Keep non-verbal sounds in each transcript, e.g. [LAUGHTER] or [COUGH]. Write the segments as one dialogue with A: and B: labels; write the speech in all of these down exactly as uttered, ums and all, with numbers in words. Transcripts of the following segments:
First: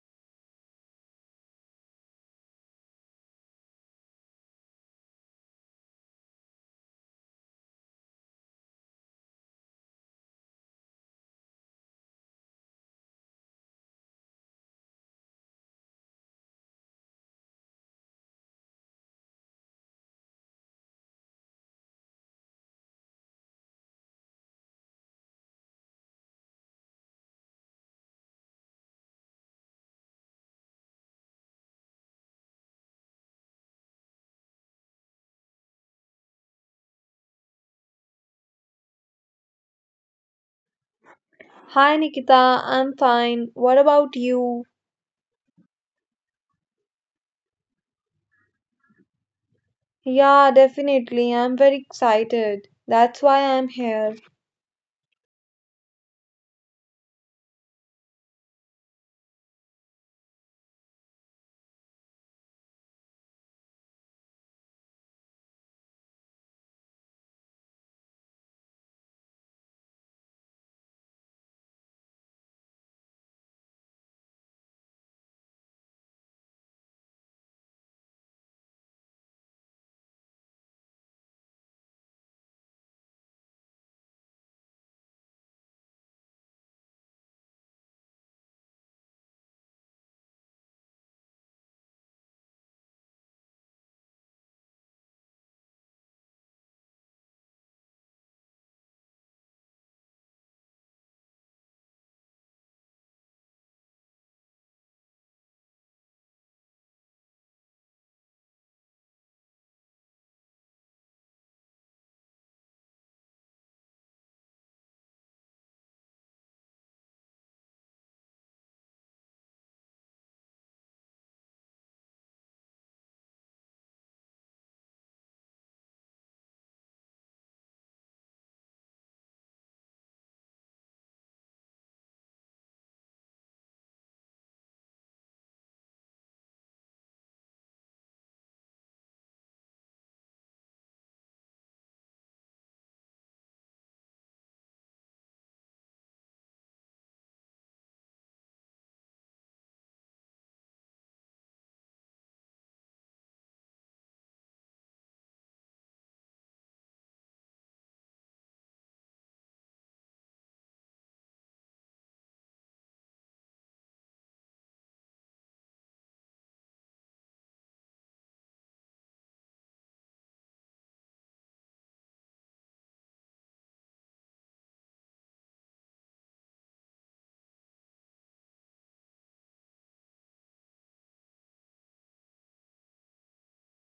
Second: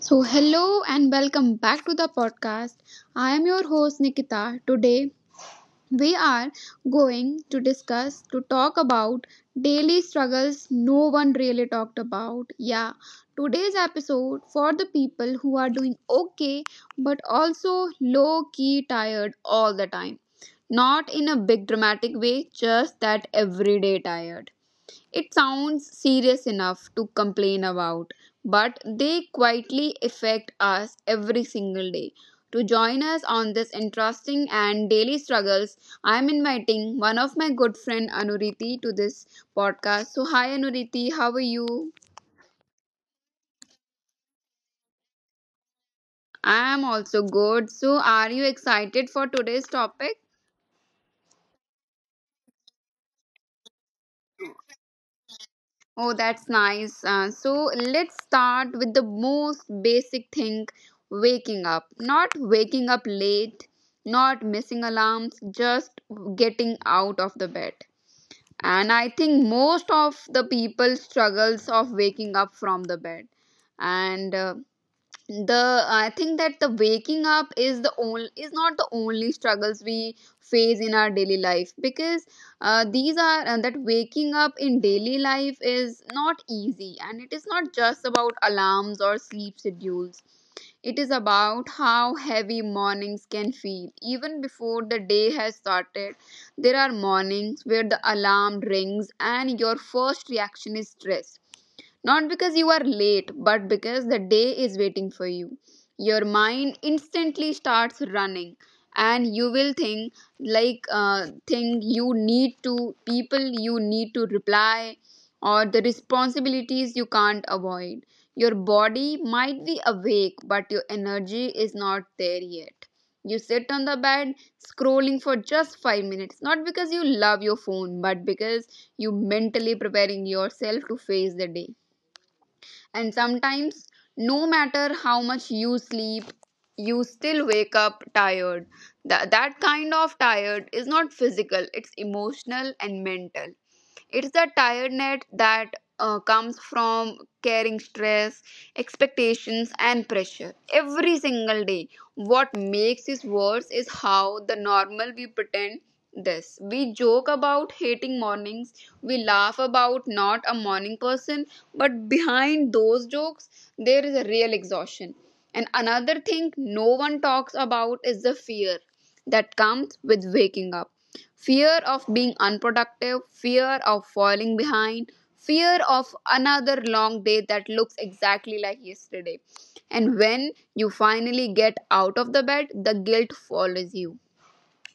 A: So, hello and welcome back to the podcast. I am your host Nikita. Today, we are going to discuss to talk about daily struggles no one really talked about. Yeah, today's episode for the people who are doing okay but also low key tired all the time. Not in a big dramatic way, just that everyday tired. It sounds serious enough to complain about, but they quietly affect us every single day. To join us on this interesting and daily struggles, I am inviting one of my good friend Anuriti to this podcast. So hi Anuriti, how are you?
B: Hi Nikita, I'm fine. What about you?
A: I am also good. So are you excited for today's topic?
B: Yeah, definitely. I'm very excited. That's why I'm here.
A: Oh, that's nice. Uh, so let's start with the most basic thing, waking up. Not waking up late, not missing alarms, just getting out of the bed. And I think most of the people struggles of waking up from the bed. And uh, the I think that the waking up is the only is not the only struggles we face in our daily life, because uh, these are uh, that waking up in daily life is not easy, and it is not just about alarms or sleep schedules. It is about how heavy mornings can feel even before the day has started. There are mornings where the alarm rings and your first reaction is stress, not because you are late, but because the day is waiting for you. Your mind instantly starts running and you will think, like uh, think you need to people you need to reply, or the responsibilities you can't avoid. Your body might be awake but your energy is not there yet. You sit on the bed scrolling for just five minutes, not because you love your phone, but because you mentally preparing yourself to face the day. And sometimes, no matter how much you sleep, you still wake up tired. That, that kind of tired is not physical, it's emotional and mental. It's the tiredness that uh, comes from carrying stress, expectations, and pressure every single day. What makes this worse is how the normal we pretend this. We joke about hating mornings, we laugh about not a morning person, but behind those jokes, there is a real exhaustion. And another thing no one talks about is the fear that comes with waking up, fear of being unproductive, fear of falling behind, fear of another long day that looks exactly like yesterday. And when you finally get out of the bed, the guilt follows you.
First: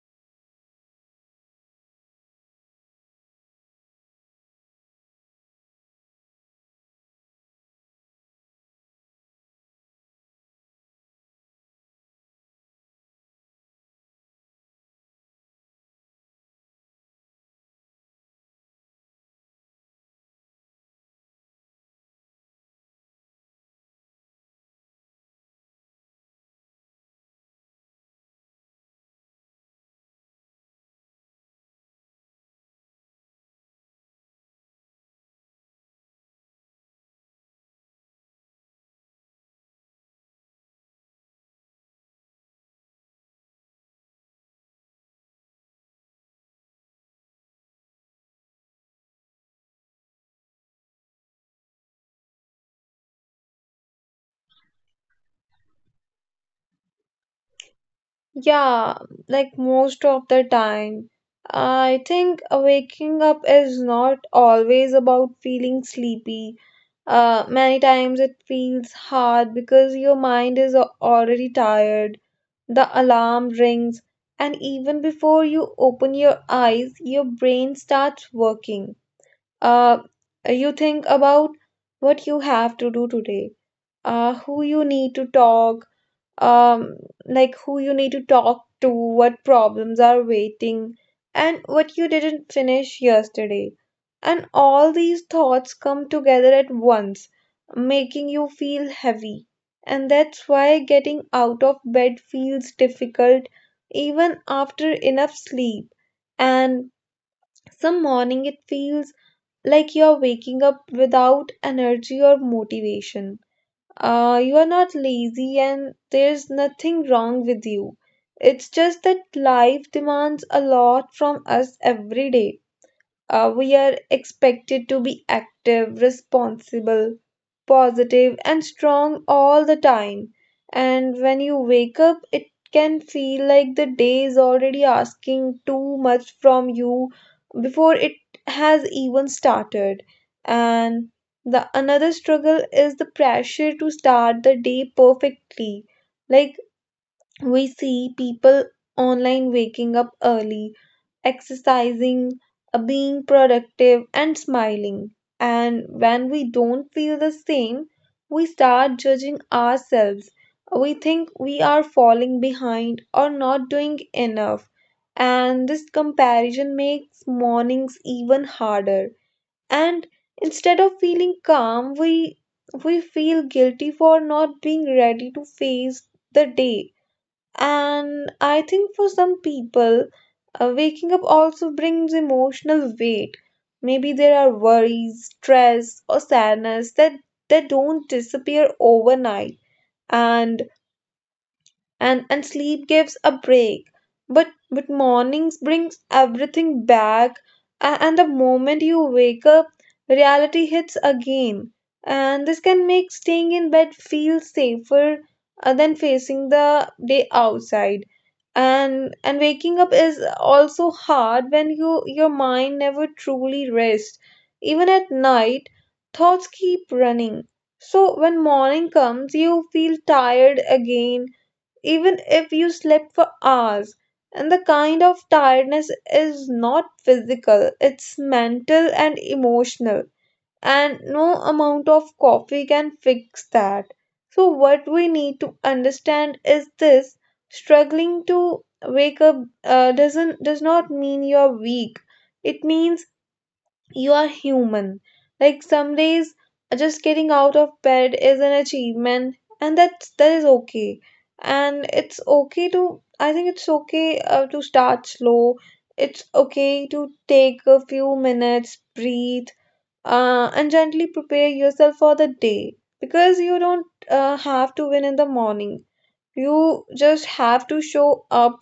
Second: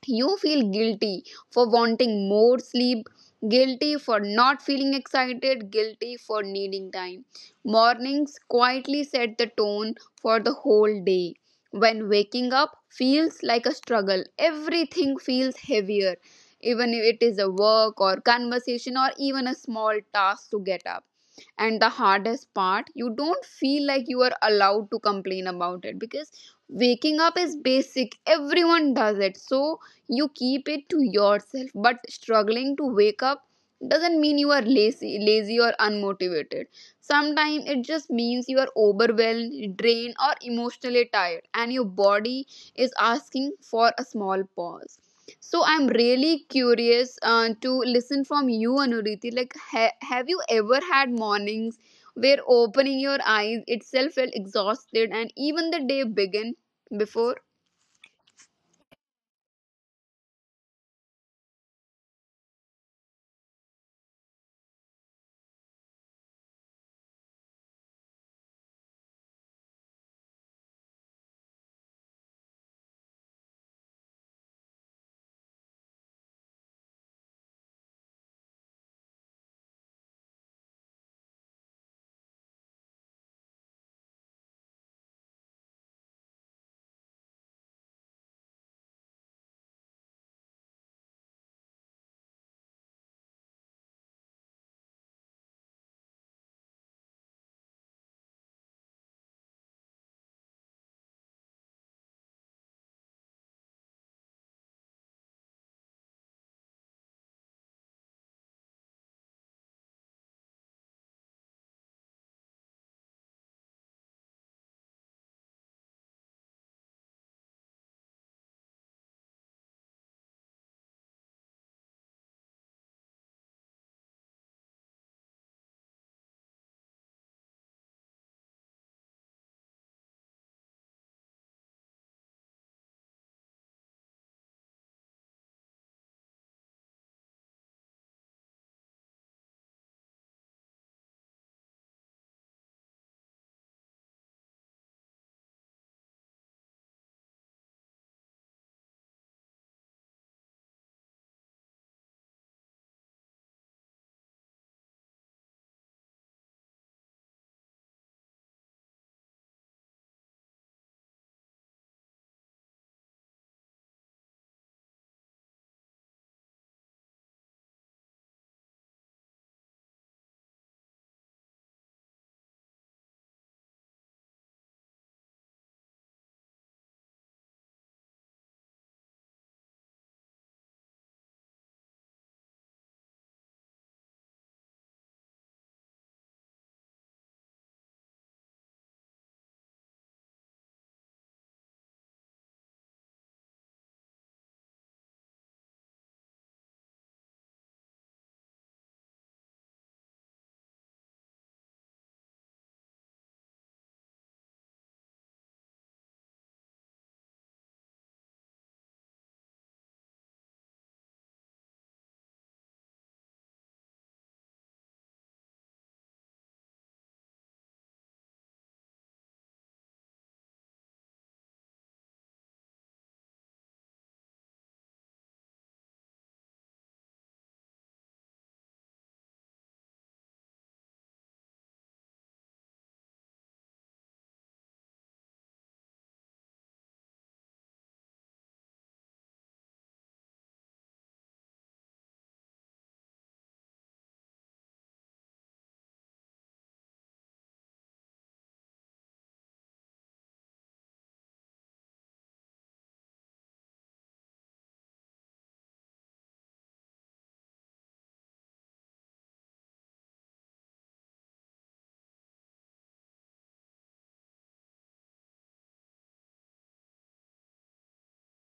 A: You feel guilty for wanting more sleep, guilty for not feeling excited, guilty for needing time. Mornings quietly set the tone for the whole day. When waking up feels like a struggle, everything feels heavier, even if it is a work or conversation or even a small task to get up. And the hardest part, you don't feel like you are allowed to complain about it, because waking up is basic, everyone does it, so you keep it to yourself. But struggling to wake up doesn't mean you are lazy lazy or unmotivated. Sometimes it just means you are overwhelmed, drained, or emotionally tired, and your body is asking for a small pause. So I'm really curious uh, to listen from you, Anuriti. Like, ha- have you ever had mornings where opening your eyes itself felt exhausted, and even the day began before?
B: Yeah, like most of the time. I think waking up is not always about feeling sleepy. Uh, many times it feels hard because your mind is al- already tired. The alarm rings, and even before you open your eyes, your brain starts working. Uh, you think about what you have to do today, uh, who you need to talk, um, like who you need to talk to, what problems are waiting, and what you didn't finish yesterday. And all these thoughts come together at once, making you feel heavy. And that's why getting out of bed feels difficult even after enough sleep. And some morning it feels like you're waking up without energy or motivation. Uh, you are not lazy and there's nothing wrong with you. It's just that life demands a lot from us every day. Uh, we are expected to be active, responsible, positive and strong all the time. And when you wake up, it can feel like the day is already asking too much from you before it has even started. And the another struggle is the pressure to start the day perfectly. Like we see people online waking up early exercising, uh, being productive, and smiling. And when we don't feel the same, we start judging ourselves. We think we are falling behind or not doing enough. And this comparison makes mornings even harder. And instead of feeling calm, we we feel guilty for not being ready to face the day. And I think for some people, uh, waking up also brings emotional weight. Maybe there are worries, stress, or sadness that, that don't disappear overnight. And and and sleep gives a break, but but mornings brings everything back. A- and the moment you wake up, reality hits again, and this can make staying in bed feel safer uh, than facing the day outside. And and waking up is also hard when you your mind never truly rests. Even at night, thoughts keep running, so when morning comes you feel tired again, even if you slept for hours. And the kind of tiredness is not physical, it's mental and emotional. And no amount of coffee can fix that. So, what we need to understand is this: struggling to wake up uh, doesn't does not mean you're weak, it means you are human. Like some days, just getting out of bed is an achievement, and that's that is okay. And it's okay to, I think it's okay uh, to start slow. It's okay to take a few minutes, breathe, uh, and gently prepare yourself for the day, because you don't uh, have to win in the morning. You just have to show up,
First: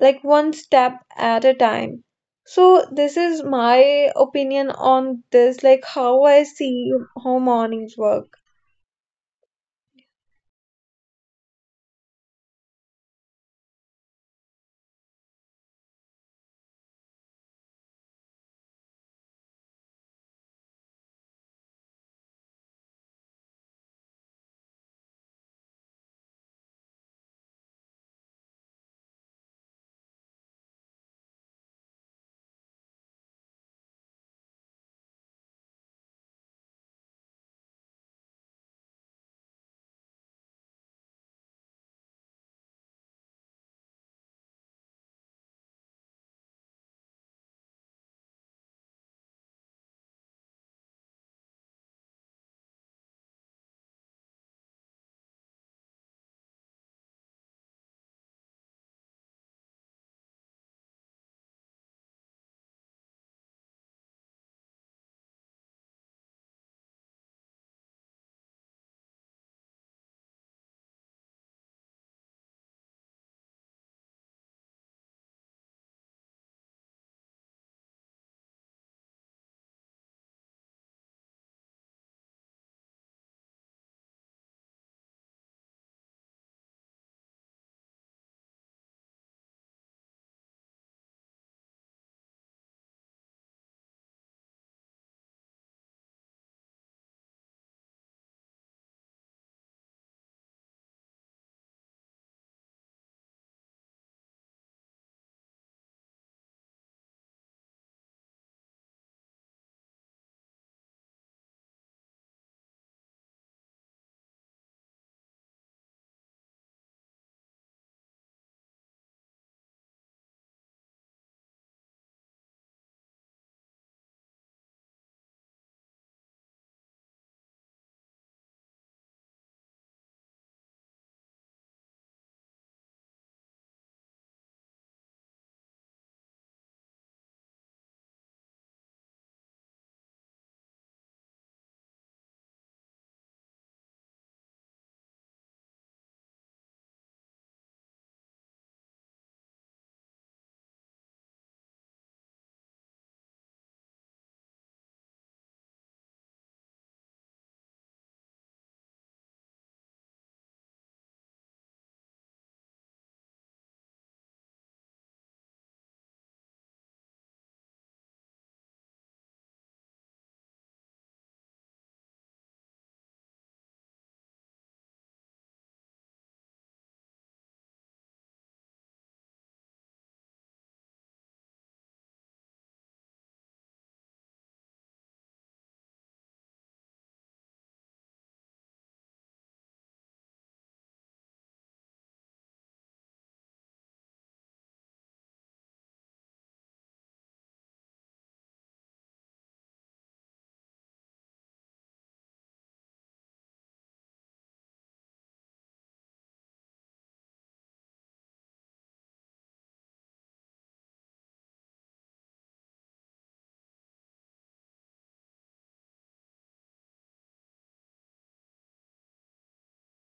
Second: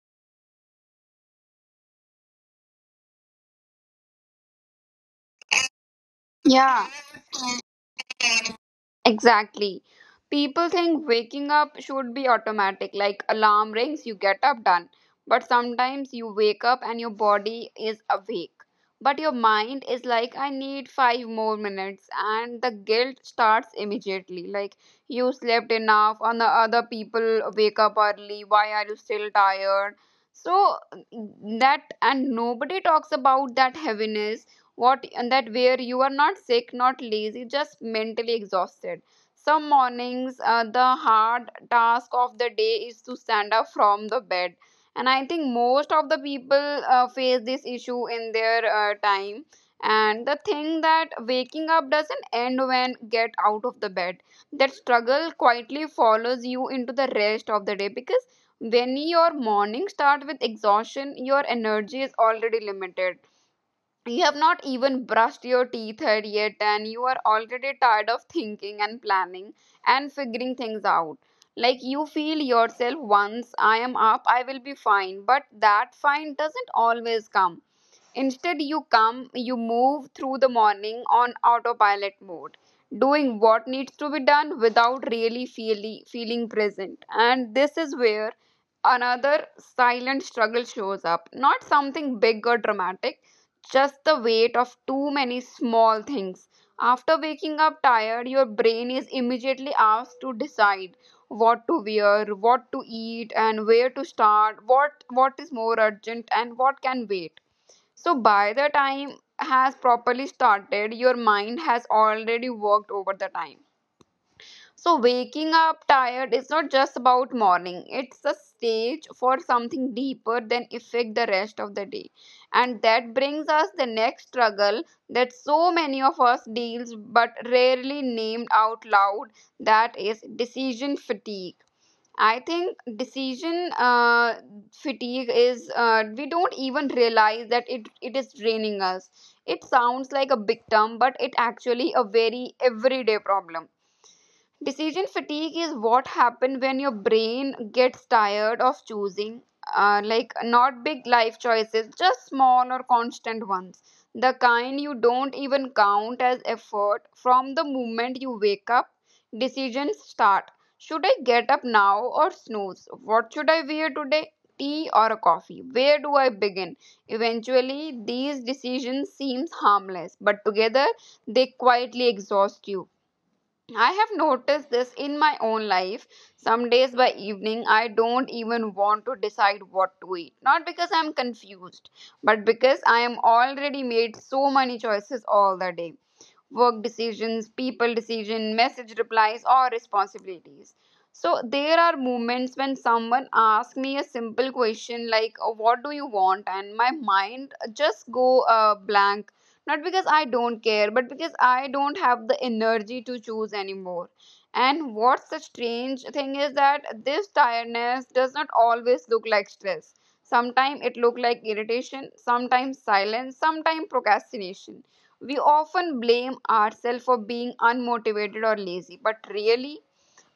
B: like one step at a time. So this is my opinion on this, like how I
A: Yeah.
B: see how mornings work.
A: Exactly. People think waking up should be automatic, like alarm rings, you get up, done. But sometimes you wake up and your body is awake, but your mind is like, I need five more minutes. And the guilt starts immediately. Like, you slept enough, and the other people wake up early. Why are you still tired? So, that, and nobody talks about that heaviness, what, and that where you are not sick, not lazy, just mentally exhausted. Some mornings, uh, the hard task of the day is to stand up from the bed. And I think most of the people uh, face this issue in their uh, time. And the thing that waking up doesn't end when get out of the bed, that struggle quietly follows you into the rest of the day. Because when your morning start with exhaustion, your energy is already limited. You have not even brushed your teeth had yet, and you are already tired of thinking and planning and figuring things out. Like you feel yourself, once I am up, I will be fine. But that fine doesn't always come. Instead, you come, you move through the morning on autopilot mode, doing what needs to be done without really feeling feeling present. And this is where another silent struggle shows up. Not something big or dramatic, just the weight of too many small things. After waking up tired, your brain is immediately asked to decide what to wear, what to eat, and where to start, what what is more urgent and what can wait. So by the time has properly started, your mind has already worked over the time. So waking up tired is not just about morning. It's a stage for something deeper than affect the rest of the day. And that brings us the next struggle that so many of us deals but rarely named out loud. That is decision fatigue. I think decision uh, fatigue is, uh, we don't even realize that it, it is draining us. It sounds like a big term, but it actually a very everyday problem. Decision fatigue is what happens when your brain gets tired of choosing, uh, like not big life choices, just small or constant ones. The kind you don't even count as effort. From the moment you wake up, decisions start. Should I get up now or snooze? What should I wear today? Tea or a coffee? Where do I begin? Eventually, these decisions seem harmless, but together they quietly exhaust you. I have noticed this in my own life. Some days by evening, I don't even want to decide what to eat. Not because I'm confused, but because I am already made so many choices all the day, work decisions, people decision, message replies, or responsibilities. So there are moments when someone asks me a simple question like, uh, what do you want, and my mind just go uh, blank. Not because I don't care, but because I don't have the energy to choose anymore. And what's the strange thing is that this tiredness does not always look like stress. Sometimes it look like irritation, sometimes silence, sometimes procrastination. We often blame ourselves for being unmotivated or lazy, but really,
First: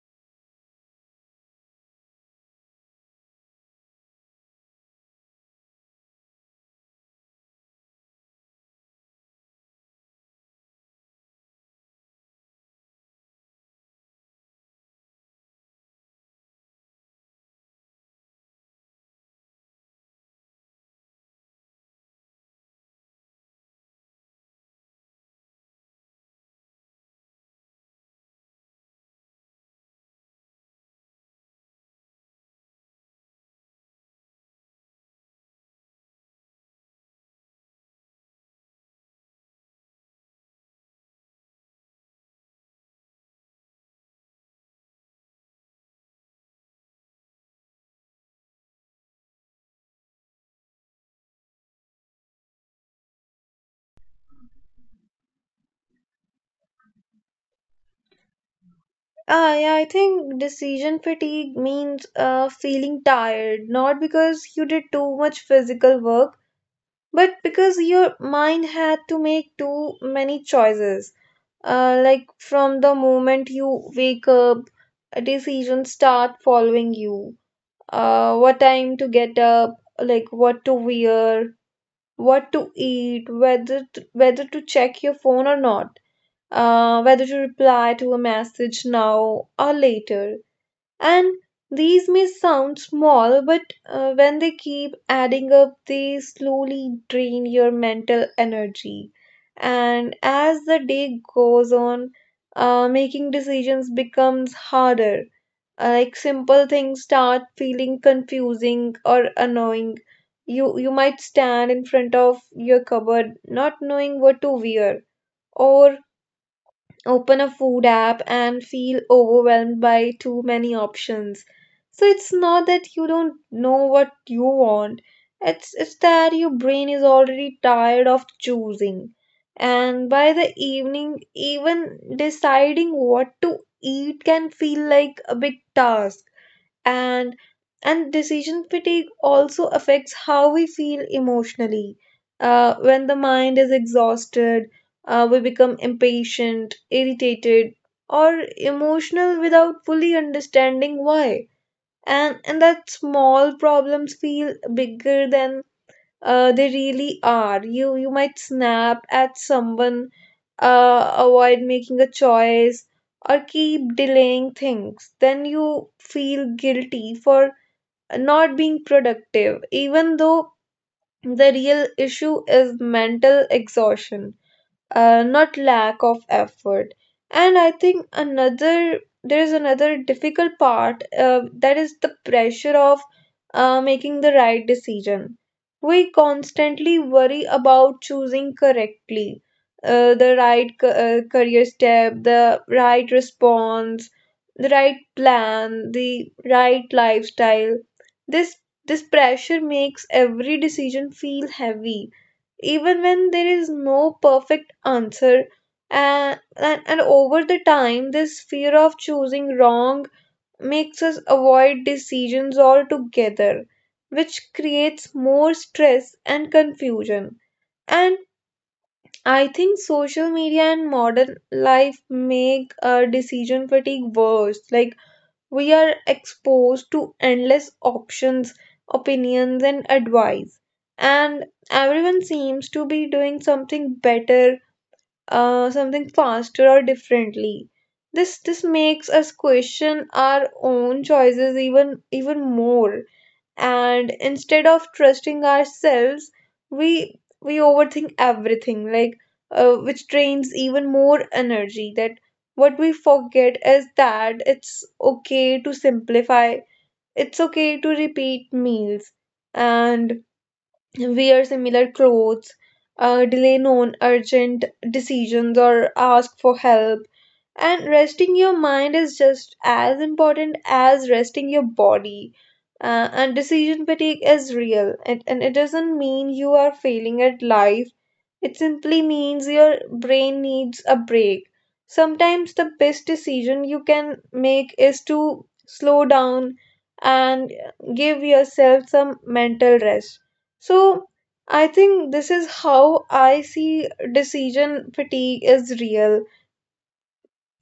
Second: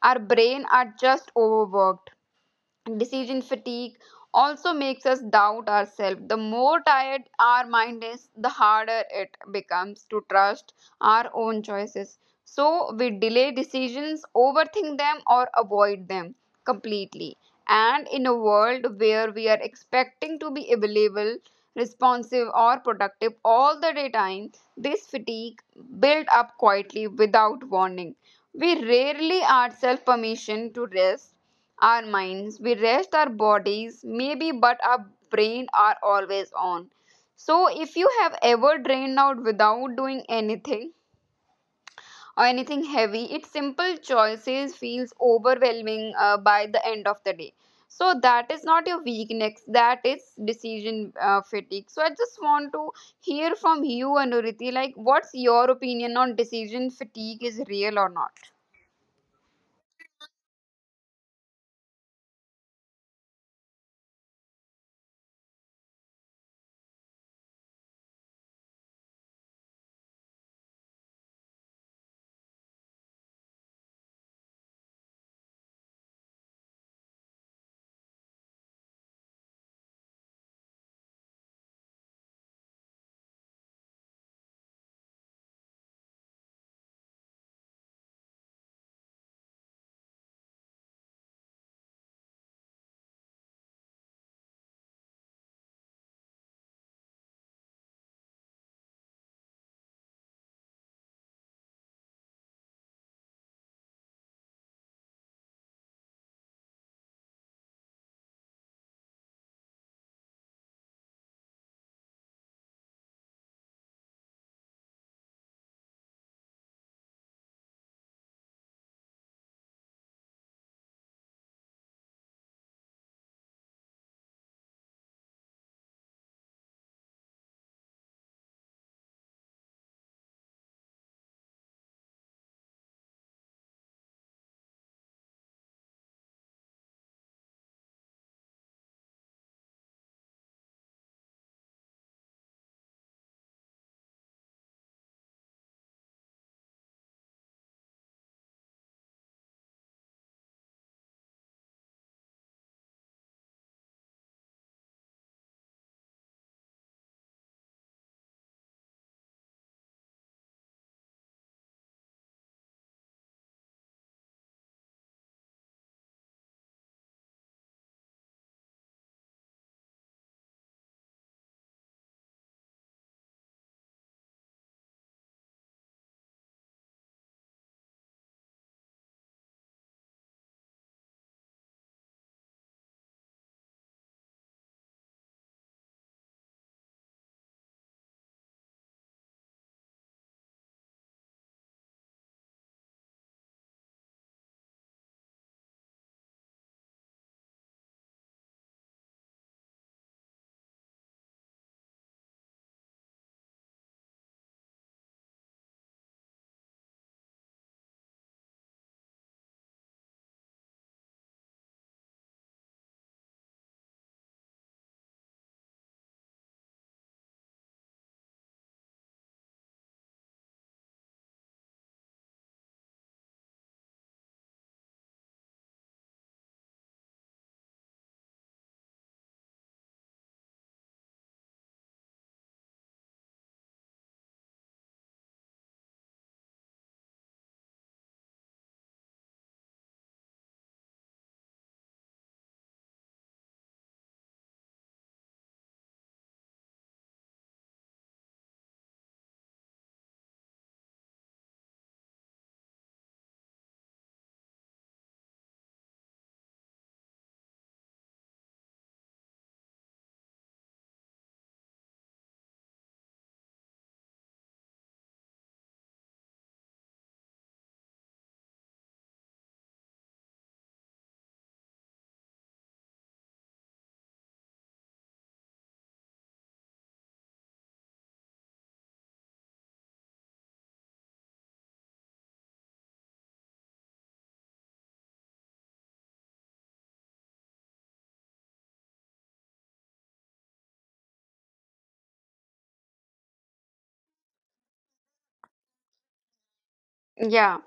A: our brain are just overworked. Decision fatigue also makes us doubt ourselves. The more tired our mind is, the harder it becomes to trust our own choices. So we delay decisions, overthink them, or avoid them completely. And in a world where we are expecting to be available, responsive, or productive all the day time, this fatigue build up quietly without warning. We rarely ourselves permission to rest our minds, we rest our bodies, maybe, but our brain are always on. So, if you have ever drained out without doing anything or anything heavy, its simple choices feels overwhelming uh, by the end of the day. So that is not your weakness, that is decision uh, fatigue. So I just want to hear from you, Anuriti, like what's your opinion on decision fatigue is real or not?
B: Ah, yeah, I think decision fatigue means uh, feeling tired, not because you did too much physical work, but because your mind had to make too many choices. Uh, like from the moment you wake up, decisions start following you. Uh, what time to get up, like what to wear, what to eat, whether to, whether to check your phone or not, uh, whether to reply to a message now or later. And these may sound small, but uh, when they keep adding up, they slowly drain your mental energy. And as the day goes on, uh, making decisions becomes harder, uh, like simple things start feeling confusing or annoying. You you might stand in front of your cupboard not knowing what to wear, or open a food app and feel overwhelmed by too many options. So it's not that you don't know what you want, it's it's that your brain is already tired of choosing. And by the evening, even deciding what to eat can feel like a big task. And and decision fatigue also affects how we feel emotionally. Uh, when the mind is exhausted, uh, we become impatient, irritated, or emotional without fully understanding why. And and that small problems feel bigger than uh, they really are. You you might snap at someone, uh, avoid making a choice, or keep delaying things. Then you feel guilty for not being productive, even though the real issue is mental exhaustion, uh, not lack of effort. And I think another there is another difficult part uh, that is the pressure of uh, making the right decision. We constantly worry about choosing correctly, uh, the right ca- uh, career step, the right response, the right plan, the right lifestyle. This this pressure makes every decision feel heavy even when there is no perfect answer. And, and and over the time, this fear of choosing wrong makes us avoid decisions altogether, which creates more stress and confusion. And I think social media and modern life make uh, decision fatigue worse. Like we are exposed to endless options, opinions, and advice. And everyone seems to be doing something better, uh, something faster or differently. This this makes us question our own choices even even more, and instead of trusting ourselves, we we overthink everything, like uh, which drains even more energy. That what we forget is that it's okay to simplify, it's okay to repeat meals and wear similar clothes, uh, delay non-urgent decisions, or ask for help. And resting your mind is just as important as resting your body. Uh, and decision fatigue is real. It, and it doesn't mean you are failing at life, it simply means your brain needs a break. Sometimes the best decision you can make is to slow down and give yourself some mental rest. So, I think this is how I see decision fatigue is real.
A: Yeah,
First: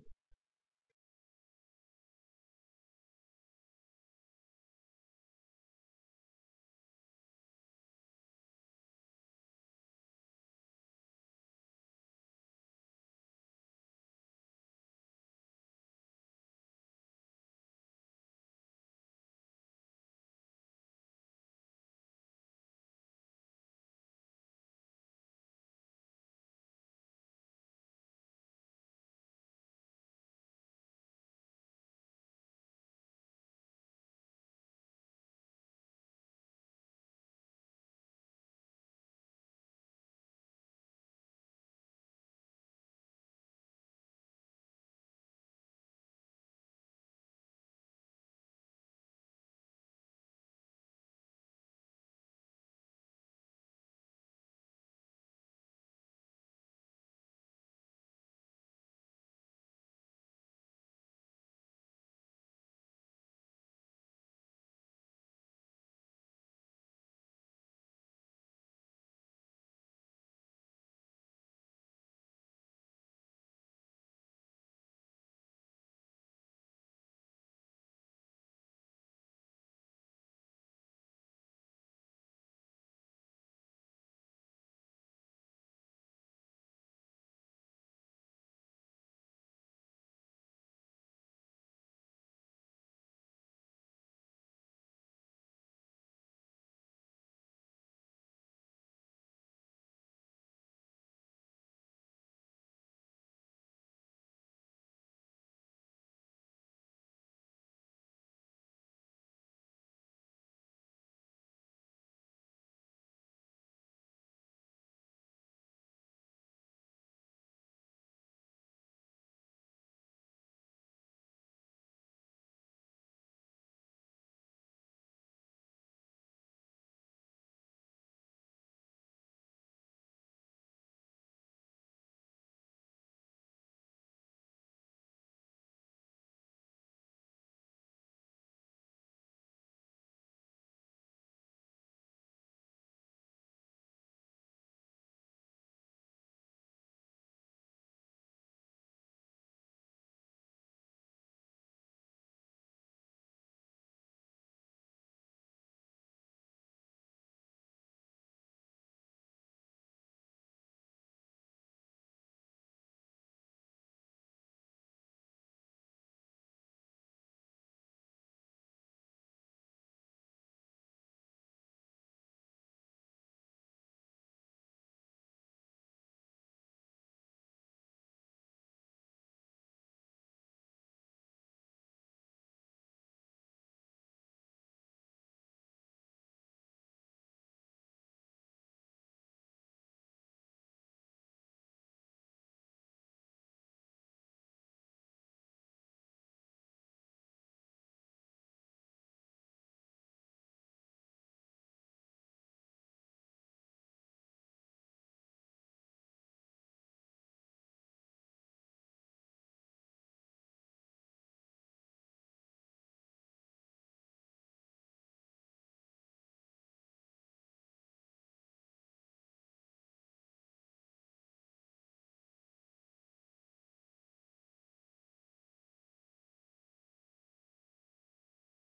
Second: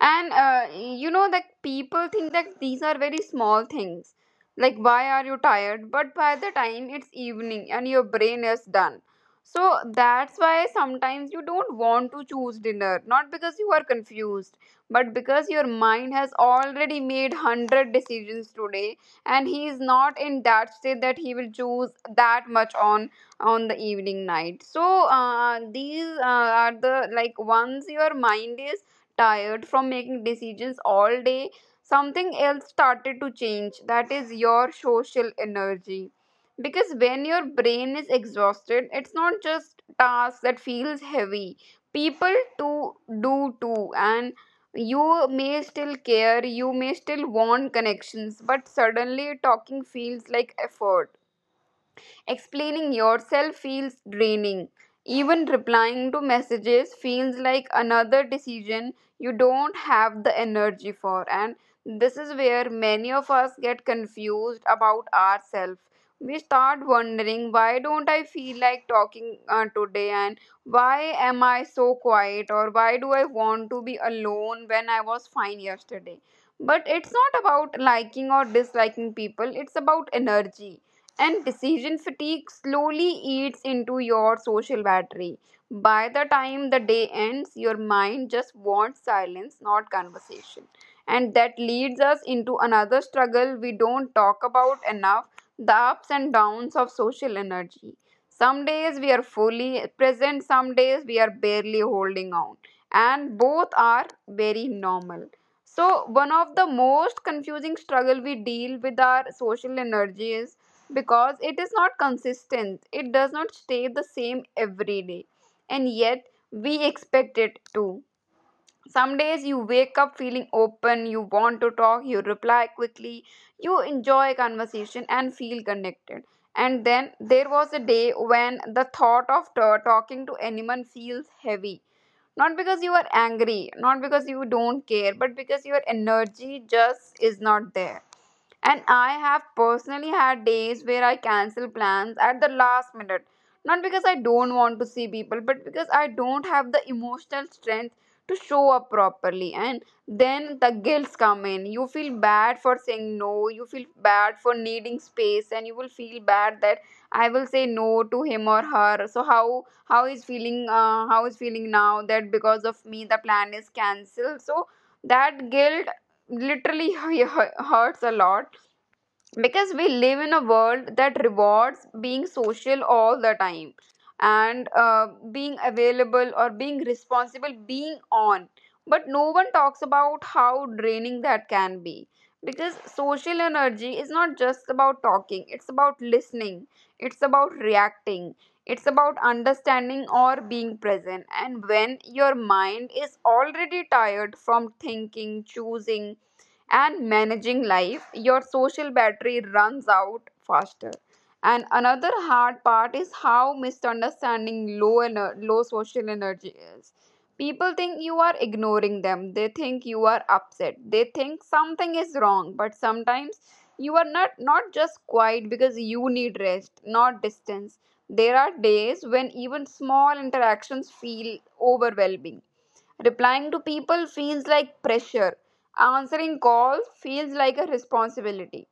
A: and uh, you know that people think that these are very small things. Like, why are you tired? But by the time it's evening and your brain is done. So that's why sometimes you don't want to choose dinner, not because you are confused, but because your mind has already made one hundred decisions today, and he is not in that state that he will choose that much on on the evening night. So uh, these uh, are the like, once your mind is tired from making decisions all day, something else started to change. That is your social energy. Because when your brain is exhausted, it's not just task that feels heavy. People to do too, and you may still care, you may still want connections, but suddenly talking feels like effort. Explaining yourself feels draining. Even replying to messages feels like another decision you don't have the energy for. And this is where many of us get confused about ourselves. We start wondering, why don't I feel like talking uh, today, and why am I so quiet, or why do I want to be alone when I was fine yesterday? But it's not about liking or disliking people, it's about energy. And decision fatigue slowly eats into your social battery. By the time the day ends, your mind just wants silence, not conversation. And that leads us into another struggle we don't talk about enough, the ups and downs of social energy. Some days we are fully present, some days we are barely holding on. And both are very normal. So, one of the most confusing struggle we deal with our social energy is because it is not consistent. It does not stay the same every day. And yet, we expect it to. Some days you wake up feeling open, you want to talk, you reply quickly, you enjoy conversation and feel connected. And then there was a day when the thought of t- talking to anyone feels heavy. Not because you are angry, not because you don't care, but because your energy just is not there. And I have personally had days where I cancel plans at the last minute. Not because I don't want to see people, but because I don't have the emotional strength to show up properly. And then the guilt come in. You feel bad for saying no, you feel bad for needing space, and you will feel bad that I will say no to him or her. So how how is feeling uh, how is feeling now that because of me the plan is cancelled. So that guilt literally [LAUGHS] hurts a lot because we live in a world that rewards being social all the time, and uh, being available or being responsible, being on. But no one talks about how draining that can be, because social energy is not just about talking. It's about listening, it's about reacting, it's about understanding or being present. And when your mind is already tired from thinking, choosing, and managing life, your social battery runs out faster. And another hard part is how misunderstanding low ener- low social energy is. People think you are ignoring them. They think you are upset. They think something is wrong. But sometimes you are not not just quiet because you need rest, not distance. There are days when even small interactions feel overwhelming. Replying to people feels like pressure. Answering calls feels like a responsibility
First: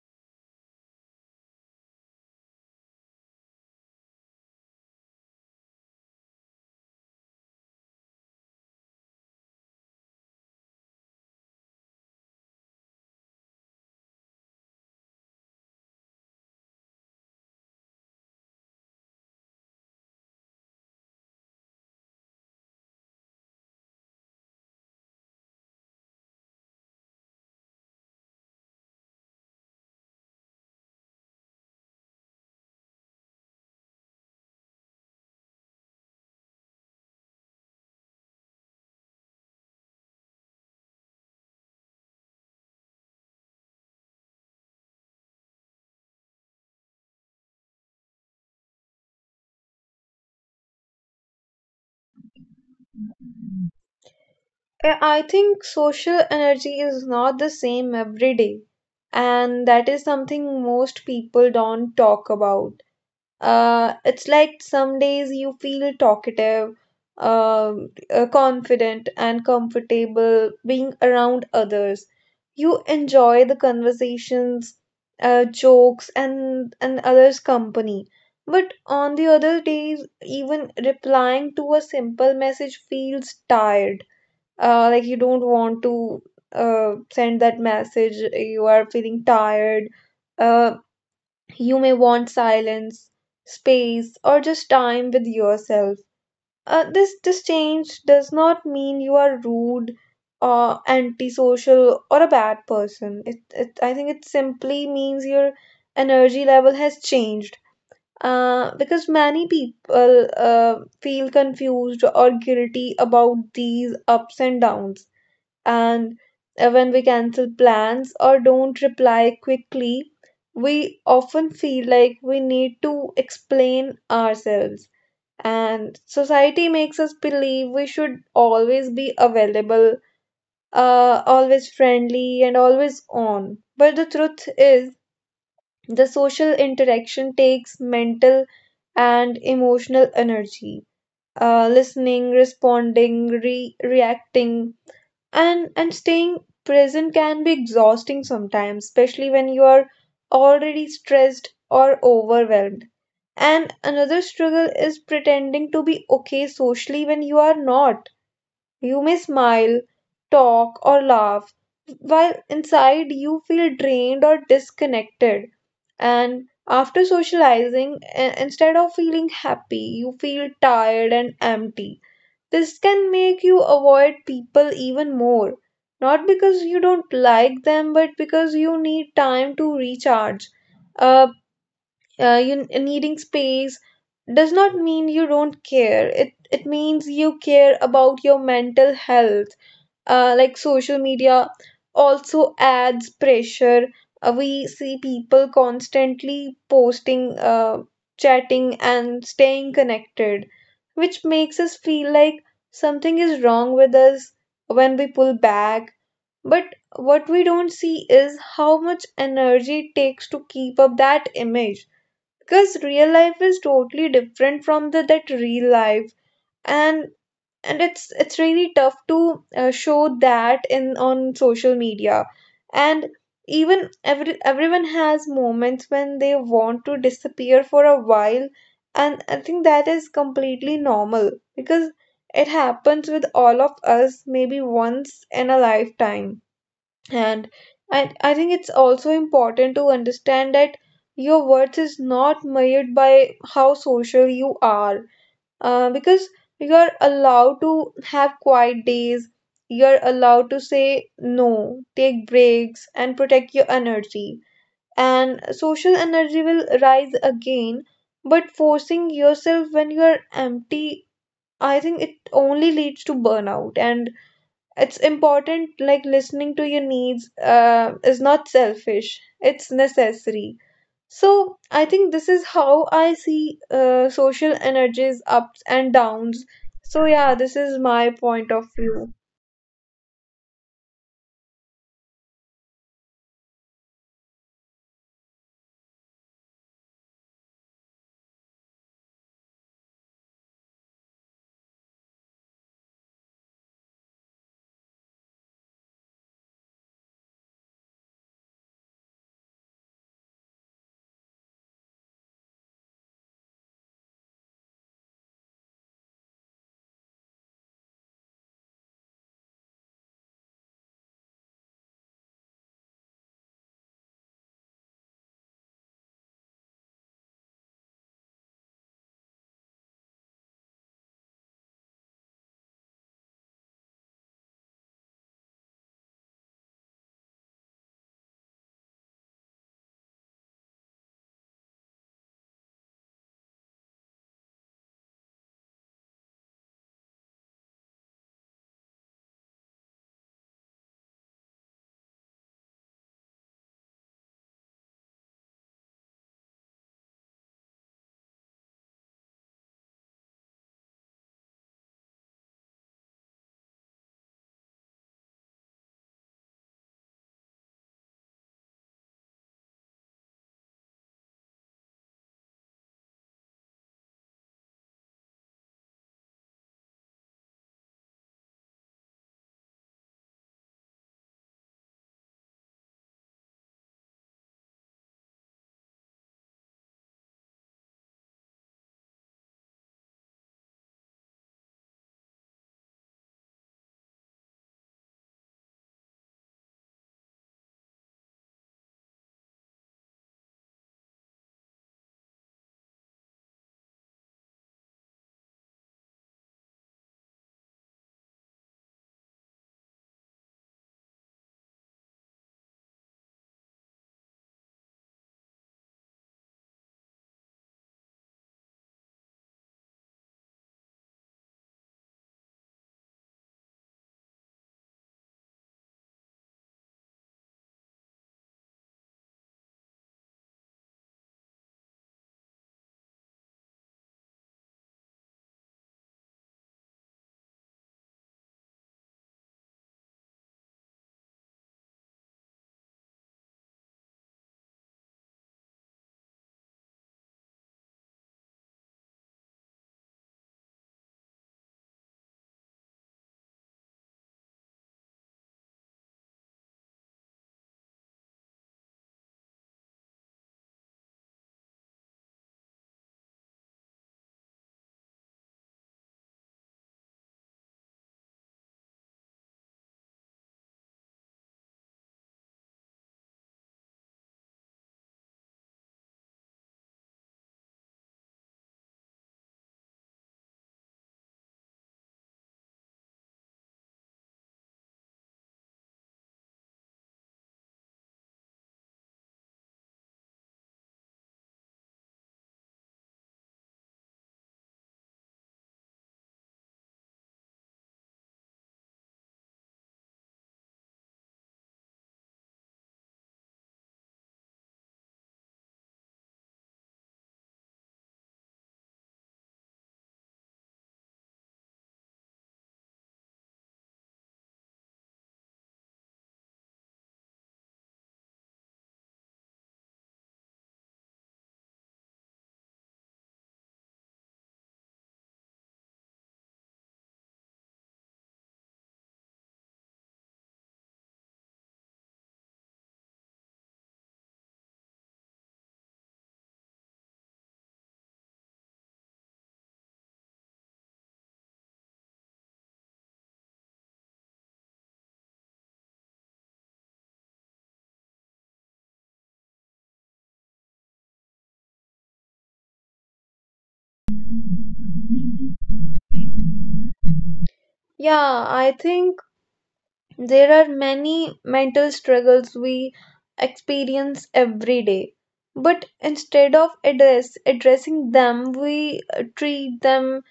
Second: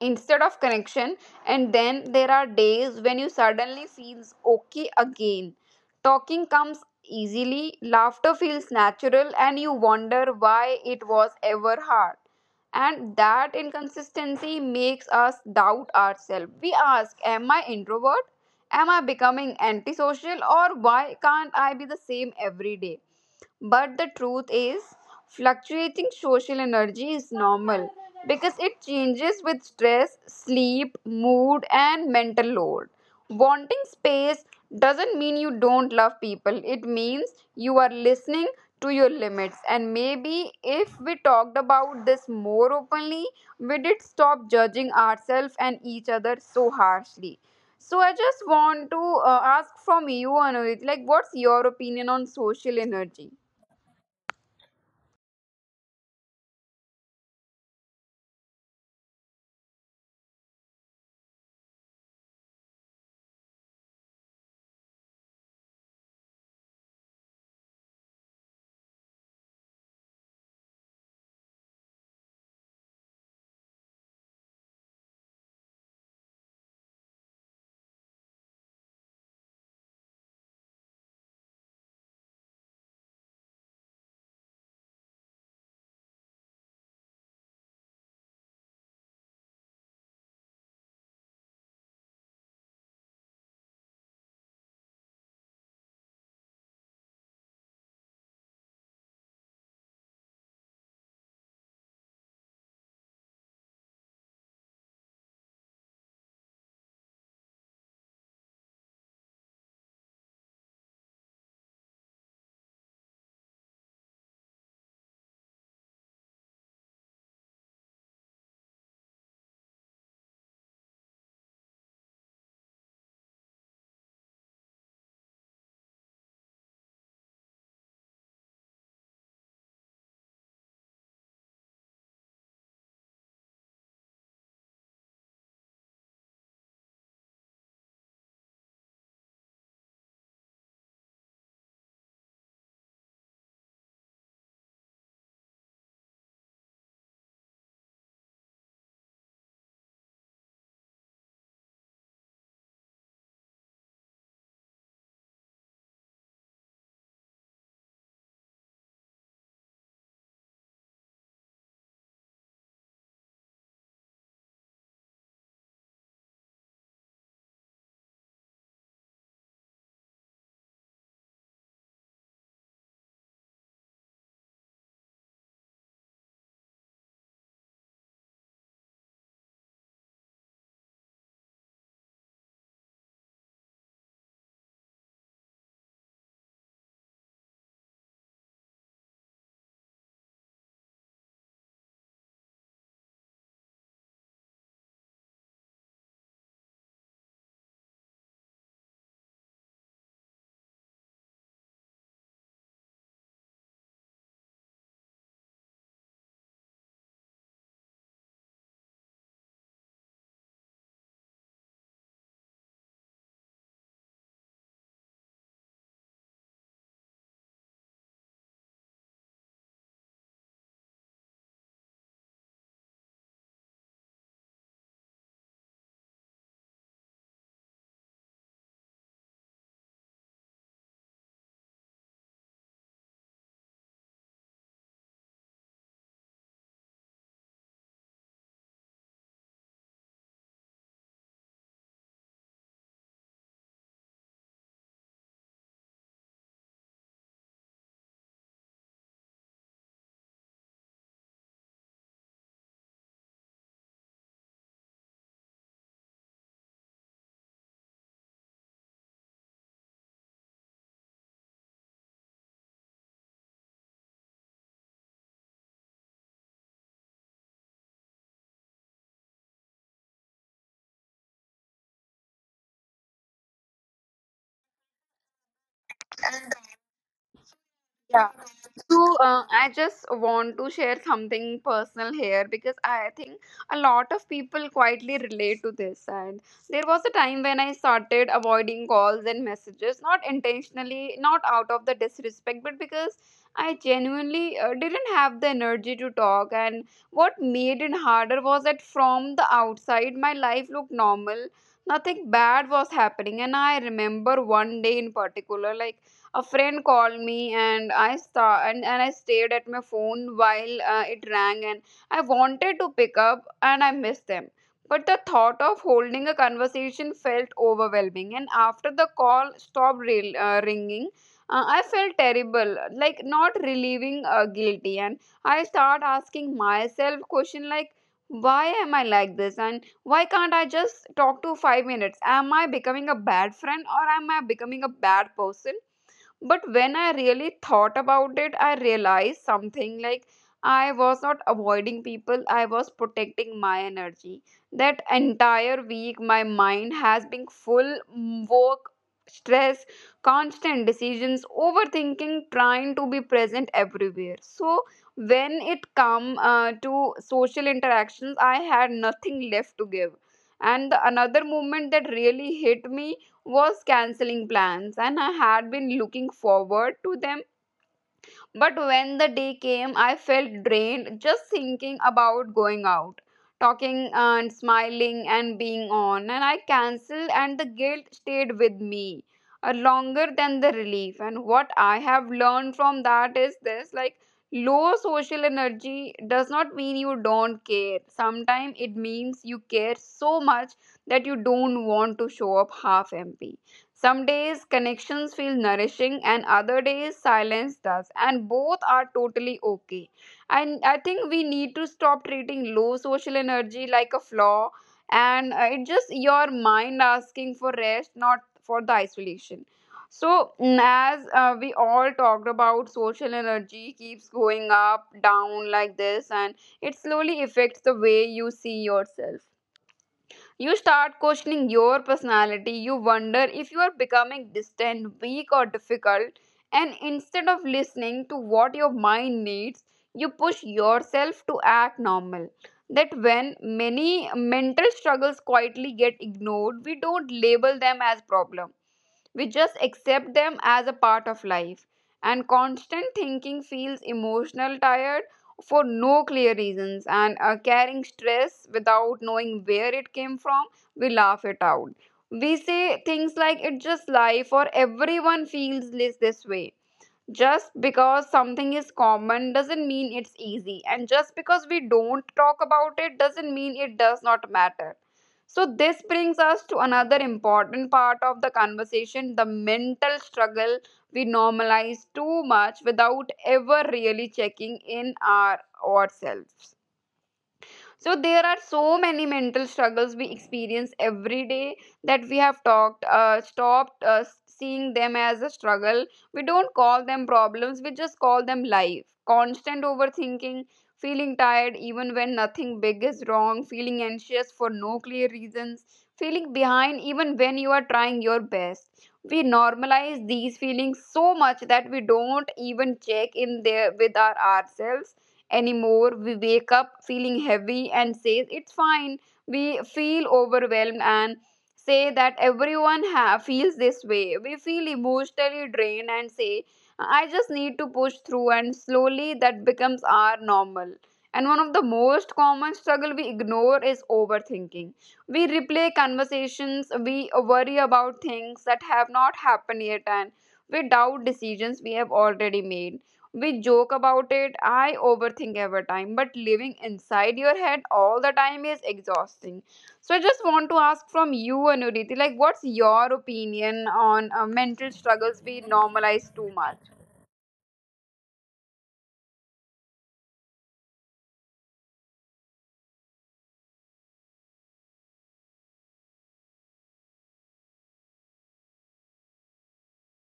A: instead of connection. And then there are days when you suddenly feels okay again. Talking comes easily, laughter feels natural, and you wonder why it was ever hard. And that inconsistency makes us doubt ourselves. We ask, am I introvert? Am I becoming antisocial? Or why can't I be the same every day? But the truth is, fluctuating social energy is normal because it changes with stress, sleep, mood, and mental load. Wanting space doesn't mean you don't love people, it means you are listening to your limits. And maybe if we talked about this more openly, we did stop judging ourselves and each other so harshly. So I just want to uh, ask from you, Anurit, like, what's your opinion on social energy?
B: Uh, I think social energy is not the same every day, and that is something most people don't talk about. Uh, it's like some days you feel talkative, um, uh, confident, and comfortable being around others. You enjoy the conversations, uh, jokes, and and others' company. But on the other days, even replying to a simple message feels tired. Uh, like you don't want to uh, send that message, you are feeling tired. uh, you may want silence, space, or just time with yourself. Uh, this this change does not mean you are rude or antisocial or a bad person. it, it I think it simply means your energy level has changed. Uh, because many people uh, feel confused or guilty about these ups and downs. And uh, when we cancel plans or don't reply quickly, we often feel like we need to explain ourselves. And society makes us believe we should always be available, uh, always friendly, and always on. But the truth is, the social interaction takes mental and emotional energy. Uh, listening, responding, re- reacting, and and staying present can be exhausting sometimes, especially when you are already stressed or overwhelmed. And another struggle is pretending to be okay socially when you are not. You may smile, talk, or laugh while inside you feel drained or disconnected. And after socializing, i- instead of feeling happy, you feel tired and empty. This can make you avoid people even more, not because you don't like them, but because you need time to recharge. Uh, uh, you needing space does not mean you don't care. It it means you care about your mental health. Uh, like social media also adds pressure. Uh, we see people constantly posting, uh, chatting, and staying connected, which makes us feel like something is wrong with us when we pull back. But what we don't see is how much energy it takes to keep up that image, because real life is totally different from the that real life. And and it's it's really tough to uh, show that in on social media. And even every everyone has moments when they want to disappear for a while, and I think that is completely normal, because it happens with all of us maybe once in a lifetime. And I, I think it's also important to understand that your worth is not measured by how social you are, uh, because you're allowed to have quiet days, you're allowed to say no, take breaks, and protect your energy. And social energy will rise again, but forcing yourself when you're empty, I think it only leads to burnout. And it's important, like listening to your needs uh, is not selfish, it's necessary. So I think this is how I see uh, social energies ups and downs. So yeah, this is my
A: Yeah.
B: point of view.
A: So uh, I just want to share something personal here because I think a lot of people quietly relate to this. And there was a time when I started avoiding calls and messages, not intentionally, not out of the disrespect, but because I genuinely uh, didn't have the energy to talk. And what made it harder was that from the outside, my life looked normal. Nothing bad was happening. And I remember one day in particular, like, a friend called me, and i sta- and, and i stayed at my phone while uh, it rang. And I wanted to pick up, and I missed them, but the thought of holding a conversation felt overwhelming. And after the call stopped re- uh, ringing, uh, I felt terrible, like not relieving, uh, guilty. And I start asking myself question, like, why am I like this? And why can't I just talk to five minutes? Am I becoming a bad friend, or am I becoming a bad person? But when I really thought about it, I realized something, like, I was not avoiding people, I was protecting my energy. That entire week, my mind has been full, mm, work, stress, constant decisions, overthinking, trying to be present everywhere. So, when it come uh, to social interactions, I had nothing left to give. And the another moment that really hit me was canceling plans, and I had been looking forward to them. But when the day came, I felt drained just thinking about going out, talking and smiling and being on. And I cancelled, and the guilt stayed with me uh, longer than the relief. And what I have learned from that is this, like, low social energy does not mean you don't care. Sometimes it means you care so much that you don't want to show up half empty. Some days connections feel nourishing and other days silence does, and both are totally okay. And I think we need to stop treating low social energy like a flaw, and uh, it's just your mind asking for rest, not for the isolation. So, mm, as uh, we all talked about, social energy keeps going up, down like this, and it slowly affects the way you see yourself. You start questioning your personality. You wonder if you are becoming distant, weak, or difficult. And instead of listening to what your mind needs, you push yourself to act normal. That when many mental struggles quietly get ignored, we don't label them as problem, we just accept them as a part of life. And constant thinking feels emotional tired for no clear reasons, and are carrying stress without knowing where it came from, we laugh it out. We say things like it's just life or everyone feels this, this way. Just because something is common doesn't mean it's easy, and just because we don't talk about it doesn't mean it does not matter. So this brings us to another important part of the conversation, the mental struggle we normalize too much without ever really checking in our ourselves. So there are so many mental struggles we experience every day that we have talked, uh, stopped uh, seeing them as a struggle. We don't call them problems, we just call them life. Constant overthinking, feeling tired even when nothing big is wrong, feeling anxious for no clear reasons, feeling behind even when you are trying your best. We normalize these feelings so much that we don't even check in there with our ourselves anymore. We wake up feeling heavy and says it's fine. We feel overwhelmed and say that everyone ha- feels this way. We feel emotionally drained and say I just need to push through, and slowly that becomes our normal. And one of the most common struggle we ignore is overthinking. We replay conversations, we worry about things that have not happened yet, and we doubt decisions we have already made. We joke about it. I overthink every time, but living inside your head all the time is exhausting. So I just want to ask from you, Anuriti, like, what's your opinion on uh, mental struggles we normalize too much?
B: Yeah, I think there are many mental struggles we experience every day. But instead of address addressing them, we uh, treat them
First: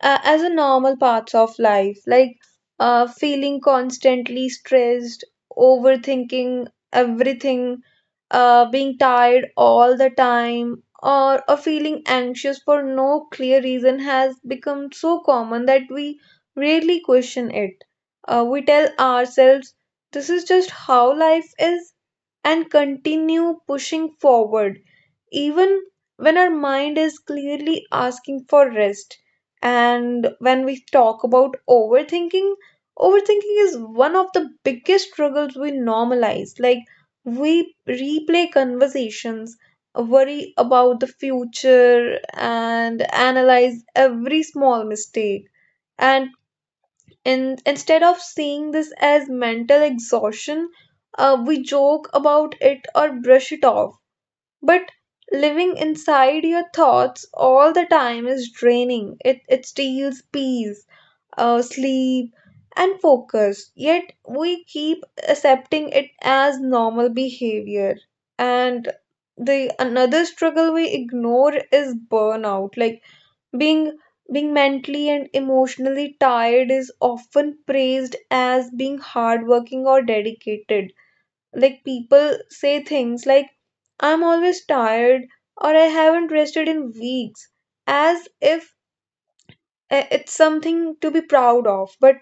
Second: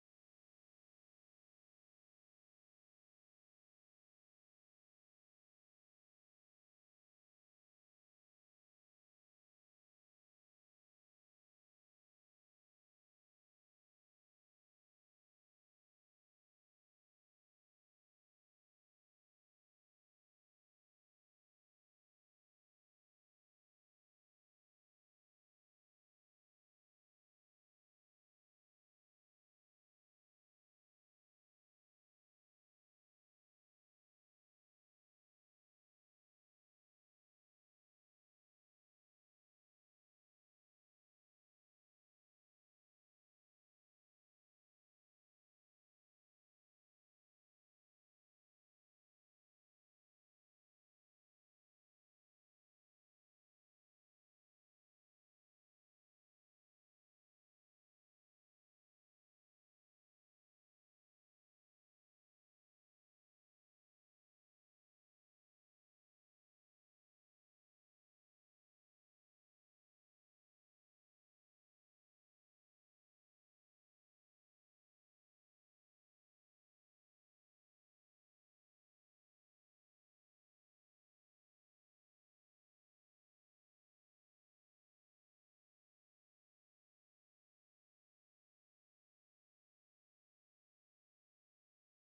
B: uh, as a normal parts of life like uh, feeling constantly stressed, overthinking everything, uh, being tired all the time or, or feeling anxious for no clear reason has become so common that we rarely question it. Uh, we tell ourselves this is just how life is and continue pushing forward even when our mind is clearly asking for rest. And when we talk about overthinking, overthinking is one of the biggest struggles we normalize. Like, we replay conversations, worry about the future, and analyze every small mistake. And in, instead of seeing this as mental exhaustion, uh, we joke about it or brush it off, but living inside your thoughts all the time is draining. It, it steals peace, uh, sleep, and focus. Yet we keep accepting it as normal behavior. And the another struggle we ignore is burnout. Like, being being mentally and emotionally tired is often praised as being hardworking or dedicated. Like, people say things like, I'm always tired, or I haven't rested in weeks, as if uh, it's something to be proud of. but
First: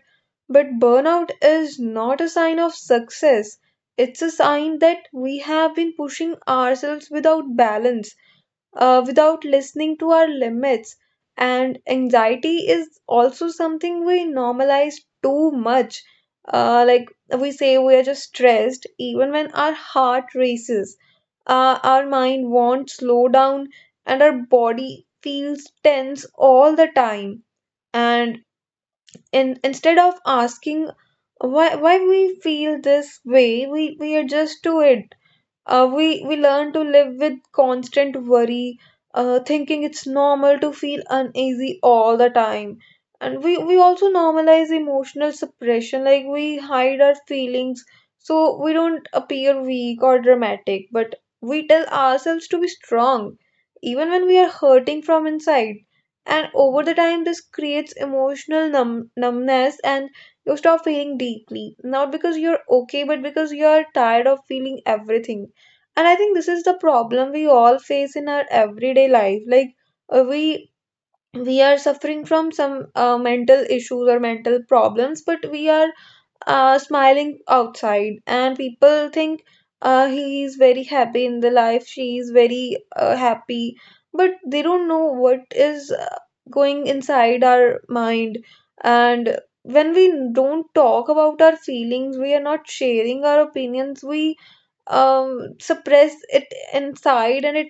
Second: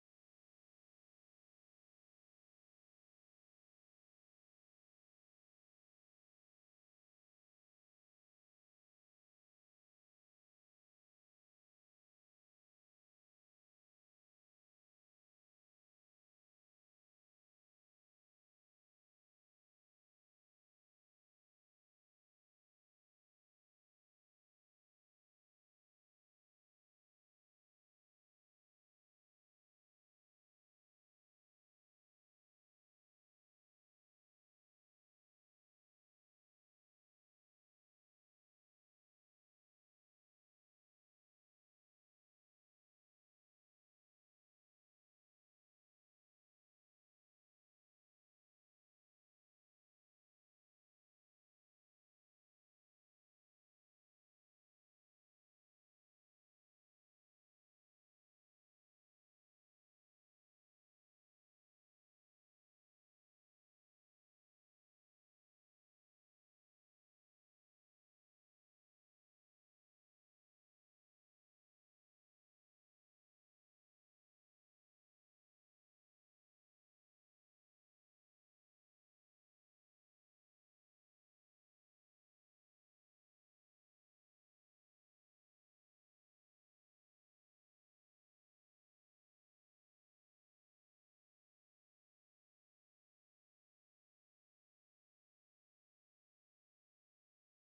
B: but burnout is not a sign of success, it's a sign that we have been pushing ourselves without balance, uh, without listening to our limits. And anxiety is also something we normalize too much. Uh, like, we say we are just stressed, even when our heart races, uh, our mind won't slow down, and our body feels tense all the time. And in, instead of asking why why we feel this way, we, we adjust to it. Uh, we we learn to live with constant worry, uh, thinking it's normal to feel uneasy all the time. And we, we also normalize emotional suppression. Like, we hide our feelings so we don't appear weak or dramatic, but we tell ourselves to be strong, even when we are hurting from inside. And over the time, this creates emotional numb- numbness, and you stop feeling deeply, not because you're okay, but because you're tired of feeling everything. And I think this is the problem we all face in our everyday life. Like, uh, we we are suffering from some uh, mental issues or mental problems, but we are uh, smiling outside, and people think uh, he is very happy in the life, she is very uh, happy, but they don't know what is uh, going inside our mind. And when we don't talk about our feelings, we are not sharing our opinions, we um, suppress it inside, and it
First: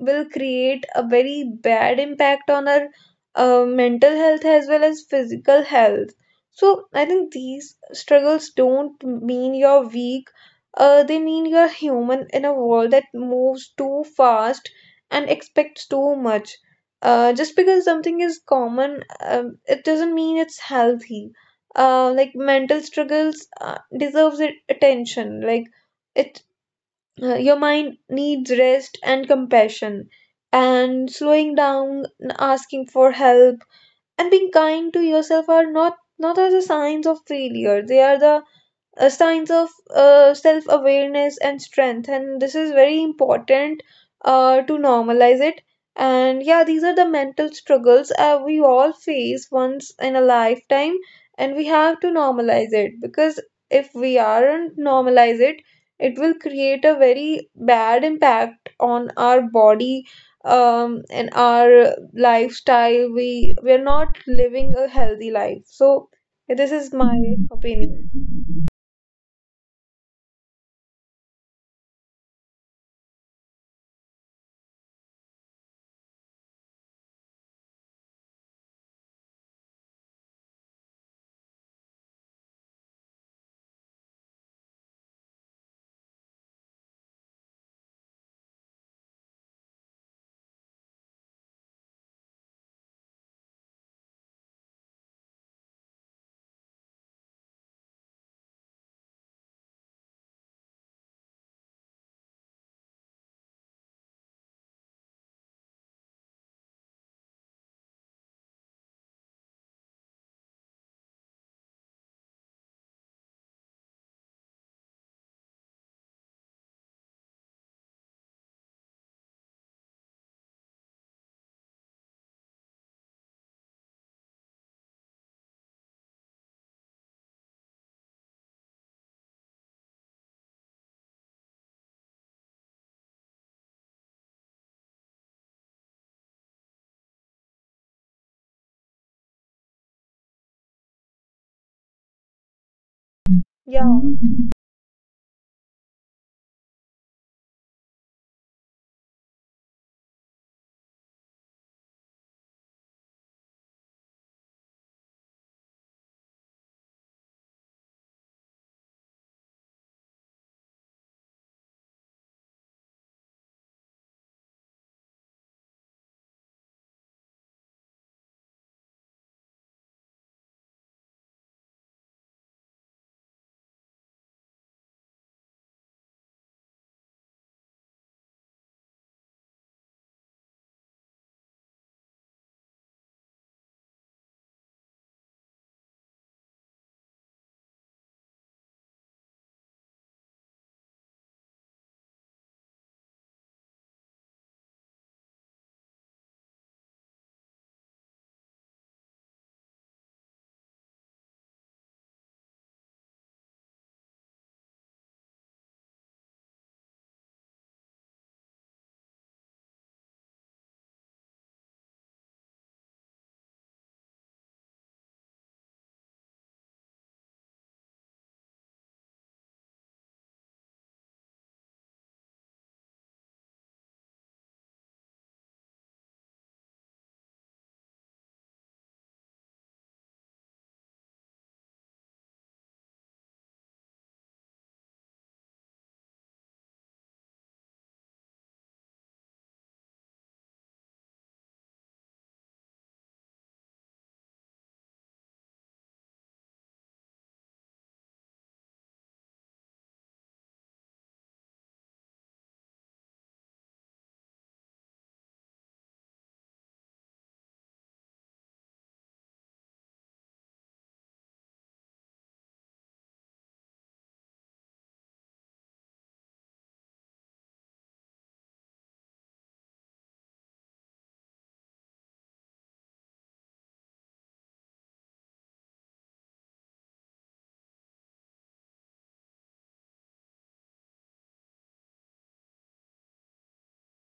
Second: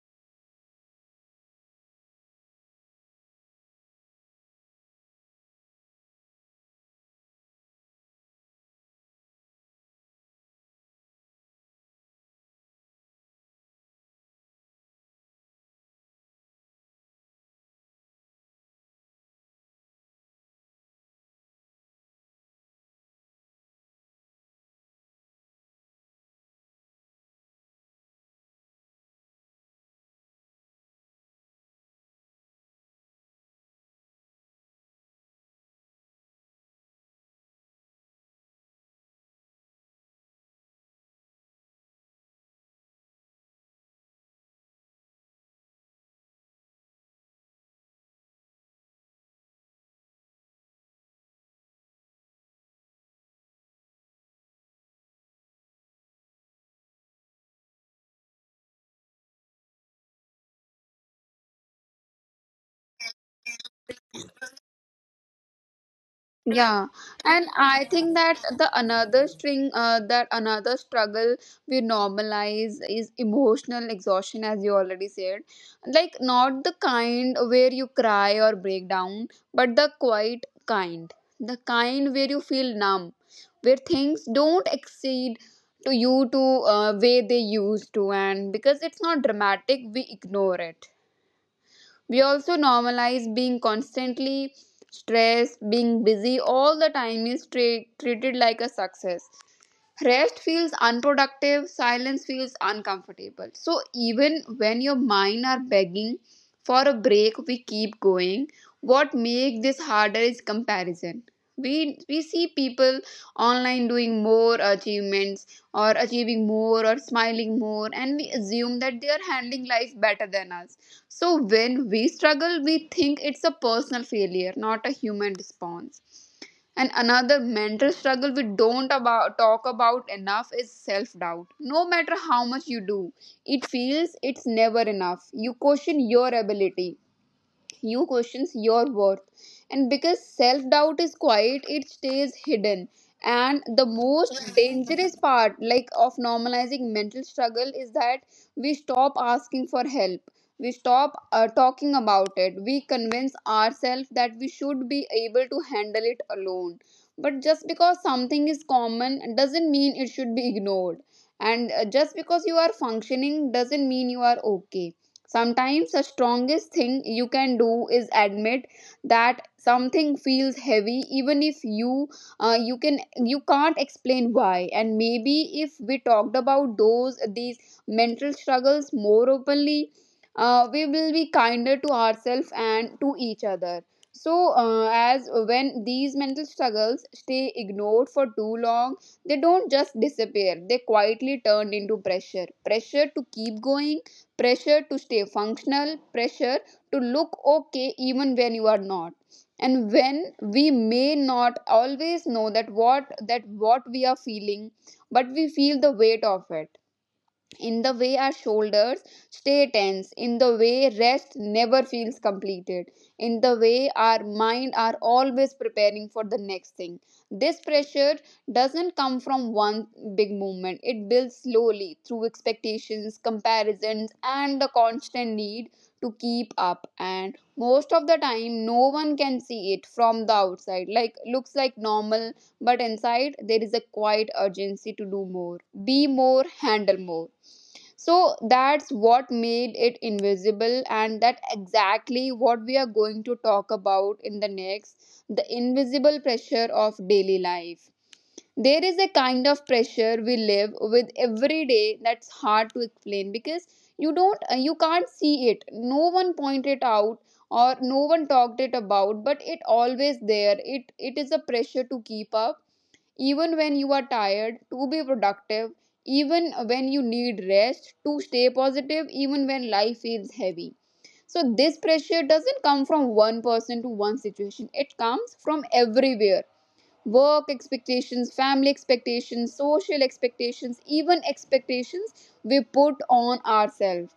B: will create a very bad impact on our uh, mental health as well as physical health. So I think these struggles don't mean you're weak. Uh, they mean you're human in a world that moves too fast and expects too much. Uh, just because something is common, um, it doesn't mean it's healthy. Uh, like, mental struggles uh, deserves it- attention. Like, it, uh, your mind needs rest and compassion, and slowing down, n- asking for help, and being kind to yourself are not not are the signs of failure. They are the uh, signs of uh, self awareness and strength. And this is very important uh, to normalize it. And yeah, these are the mental struggles uh, we all face once in a lifetime, and we have to normalize it because if we aren't normalize it, it will create a very bad impact on our body um and our lifestyle. We we're not living a healthy life. So this
A: Yeah,
B: is my
A: and I
B: opinion.
A: think that the another string, uh, that another struggle we normalize is emotional exhaustion, as you already said. Like, not the kind where you cry or break down, but the quiet kind, the kind where you feel numb, where things don't exceed to you to uh, way they used to. And because it's not dramatic, we ignore it. We also normalize being constantly stressed. Being busy all the time is tra- treated like a success. Rest feels unproductive, silence feels uncomfortable. So even when your mind are begging for a break, we keep going. What make this harder is comparison. We we see people online doing more achievements or achieving more or smiling more, and we assume that they are handling life better than us. So when we struggle, we think it's a personal failure, not a human response. And another mental struggle we don't about talk about enough is self-doubt. No matter how much you do, it feels it's never enough. You question your ability, you questions your worth, and because self doubt is quiet, it stays hidden. And the
B: Yeah.
A: most dangerous part, like, of normalizing mental struggle is that we stop asking for help. We stop uh, talking about it. We convince ourselves that we should be able to handle it alone. But just because something is common doesn't mean it should be ignored. And uh, just because you are functioning doesn't mean you are okay. Sometimes the strongest thing you can do is admit that something feels heavy, even if you uh, you can you can't explain why. And maybe if we talked about those these mental struggles more openly, uh, we will be kinder to ourselves and to each other. So uh, as when these mental struggles stay ignored for too long, they don't just disappear. They quietly turn into pressure. Pressure to keep going, pressure to stay functional, pressure to look okay even when you are not. And when we may not always know that what that what we are feeling, but we feel the weight of it, in the way our shoulders stay tense, in the way rest never feels completed, in the way our mind are always preparing for the next thing. This pressure doesn't come from one big movement. It builds slowly through expectations, comparisons, and the constant need to keep up. And most of the time, no one can see it from the outside. Like, looks like normal, but inside, there is a quiet urgency to do more, be more, handle more. So that's what made it invisible, and that exactly what we are going to talk about in the next, the invisible pressure of daily life. There is a kind of pressure we live with every day that's hard to explain because you don't uh, you can't see it. No one pointed it out or no one talked it about, but it always there. It it is a pressure to keep up even when you are tired, to be productive even when you need rest, to stay positive even when life feels heavy. So this pressure doesn't come from one person to one situation, it comes from everywhere. Work expectations, family expectations, social expectations, even expectations we put on ourselves.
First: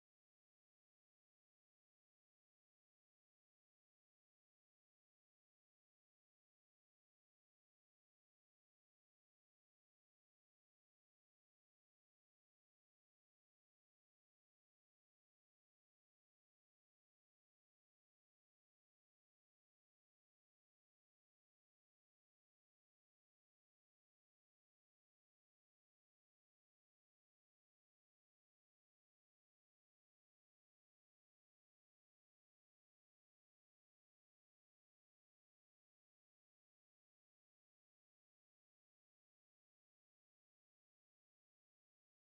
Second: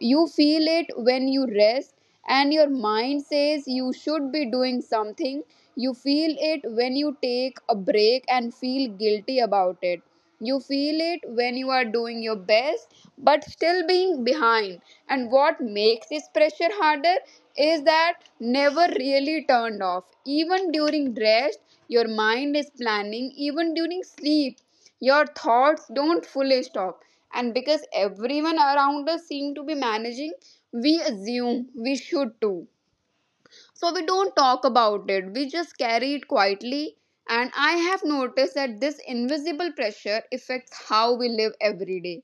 A: You feel it when you rest and your mind says you should be doing something. You feel it when you take a break and feel guilty about it. You feel it when you are doing your best but still being behind. And what makes this pressure harder is that never really turned off. Even during rest, your mind is planning. Even during sleep, your thoughts don't fully stop. And because everyone around us seem to be managing, we assume we should too. So we don't talk about it, we just carry it quietly. And I have noticed that this invisible pressure affects how we live every day.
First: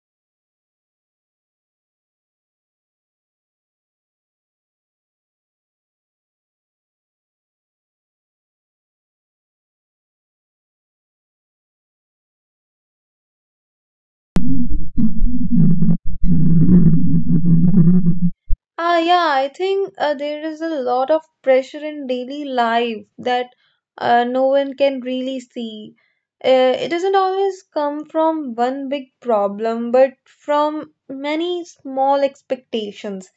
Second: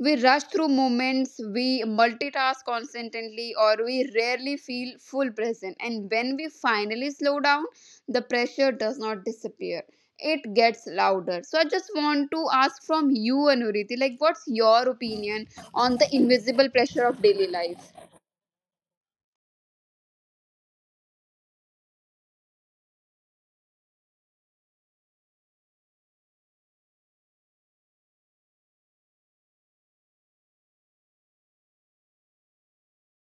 A: We rush through moments, we multitask constantly, or we rarely feel full present. And when we finally slow down, the pressure does not disappear. It gets louder. So I just want to ask from you, Anuriti, like, what's your opinion on the invisible pressure of daily life?
B: Ah, yeah, I think uh, there is a lot of pressure in daily life that uh, no one can really see. Uh, it doesn't always come from one big problem, but from many small expectations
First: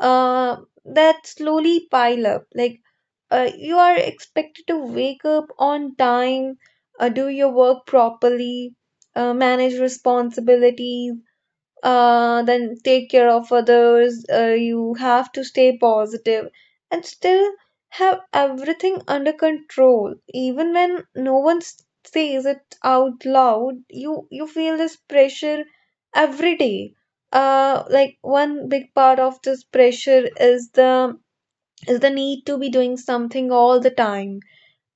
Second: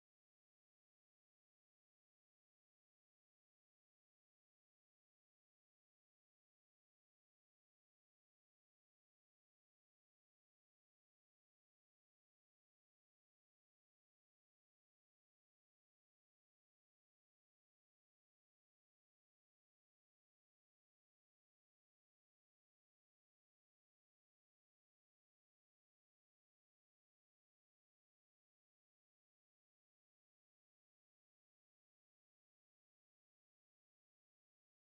B: uh, that slowly pile up. Like, uh, you are expected to wake up on time, uh, do your work properly, uh, manage responsibilities, uh, then take care of others. Uh, you have to stay positive and still have everything under control. Even when no one s- says it out loud, you, you feel this pressure every day. Uh, like, one big part of this pressure is the is the need to be doing something all the time.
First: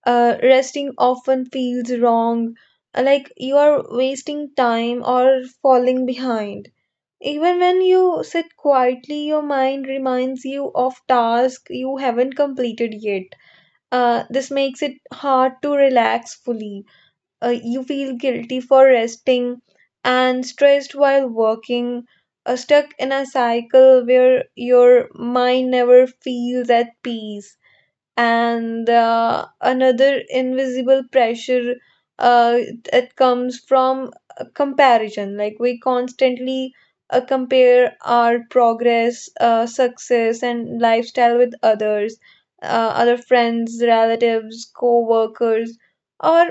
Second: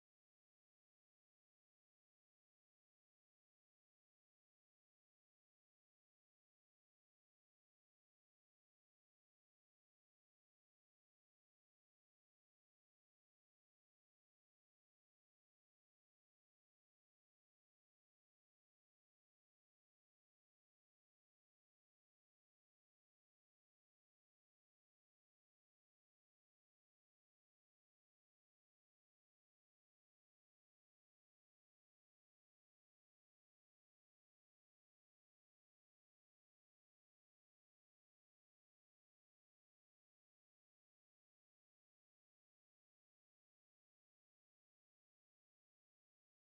B: Uh, resting often feels wrong, like you are wasting time or falling behind, even when you sit quietly, your mind reminds you of tasks you haven't completed yet. Uh, this makes it hard to relax fully. Uh, you feel guilty for resting and stressed while working, uh, stuck in a cycle where your mind never feels at peace. And uh, another invisible pressure uh, that comes from uh, comparison. Like, we constantly uh, compare our progress, uh, success, and lifestyle with others, uh, other friends, relatives, co-workers, or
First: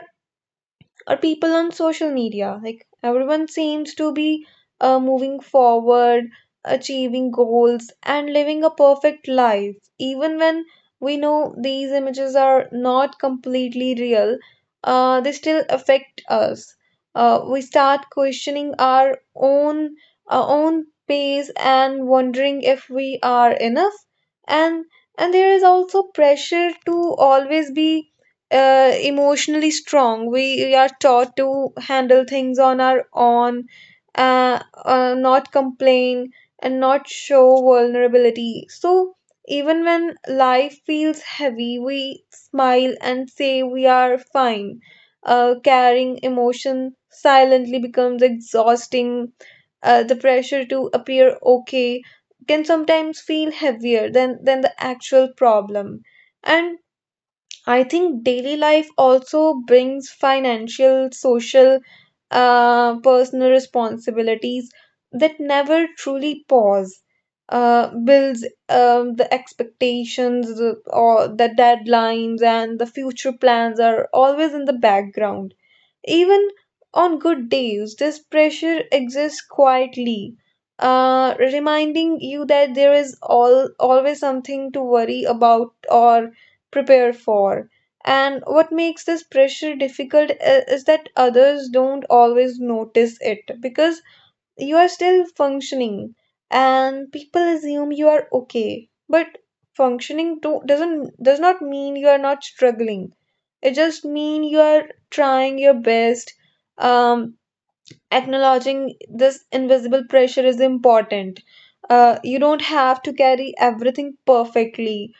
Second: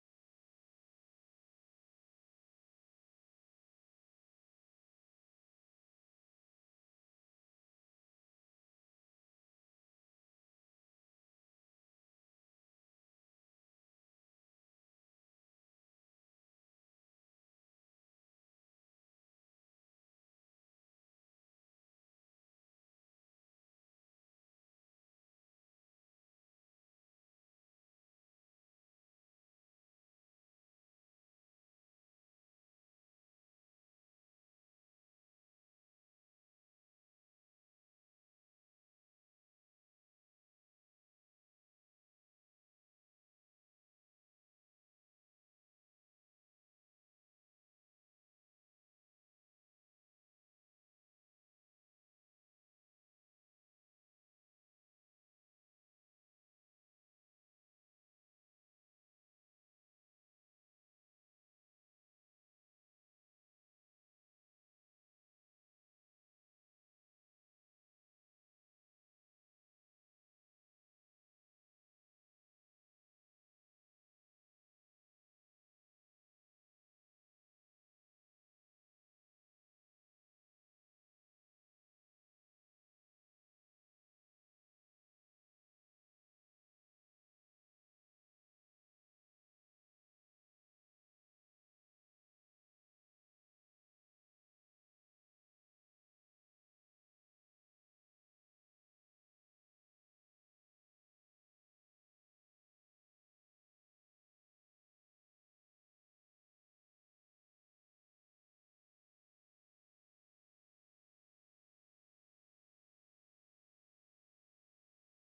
B: or people on social media. Like, everyone seems to be uh, moving forward, achieving goals, and living a perfect life. Even when we know these images are not completely real, uh, they still affect us. Uh, we start questioning our own our own pace and wondering if we are enough. And and there is also pressure to always be uh, emotionally strong. We are taught to handle things on our own, uh, uh, not complain, and not show vulnerability. So, even when life feels heavy, we smile and say we are fine. Uh, carrying emotion silently becomes exhausting. Uh, the pressure to appear okay can sometimes feel heavier than, than the actual problem. And I think daily life also brings financial, social, uh, personal responsibilities that never truly pause. Uh, builds um, the expectations, the- or the deadlines, and the future plans are always in the background. Even on good days, this pressure exists quietly, uh, reminding you that there is all, always something to worry about or prepare for. And what makes this pressure difficult i- is that others don't always notice it, because you are still functioning and people assume you are okay. But functioning do, doesn't does not mean you are not struggling, it just mean you're trying your best. Um, Acknowledging this invisible pressure is important. Uh, you don't have to carry everything perfectly.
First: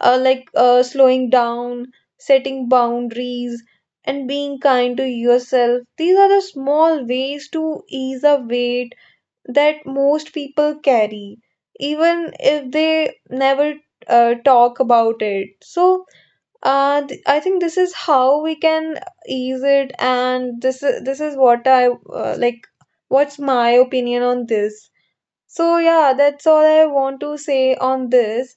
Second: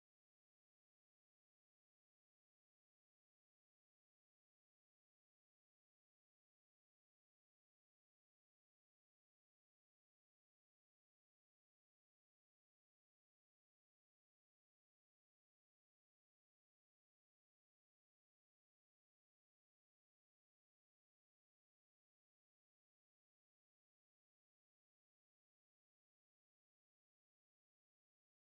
B: Uh, like uh, slowing down, setting boundaries, and being kind to yourself. These are the small ways to ease a weight that most people carry, even if they never uh, talk about it. So, uh, th- I think this is how we can ease it, and this is this is what I uh, like. What's my opinion on this? So yeah, that's all I want to say on this.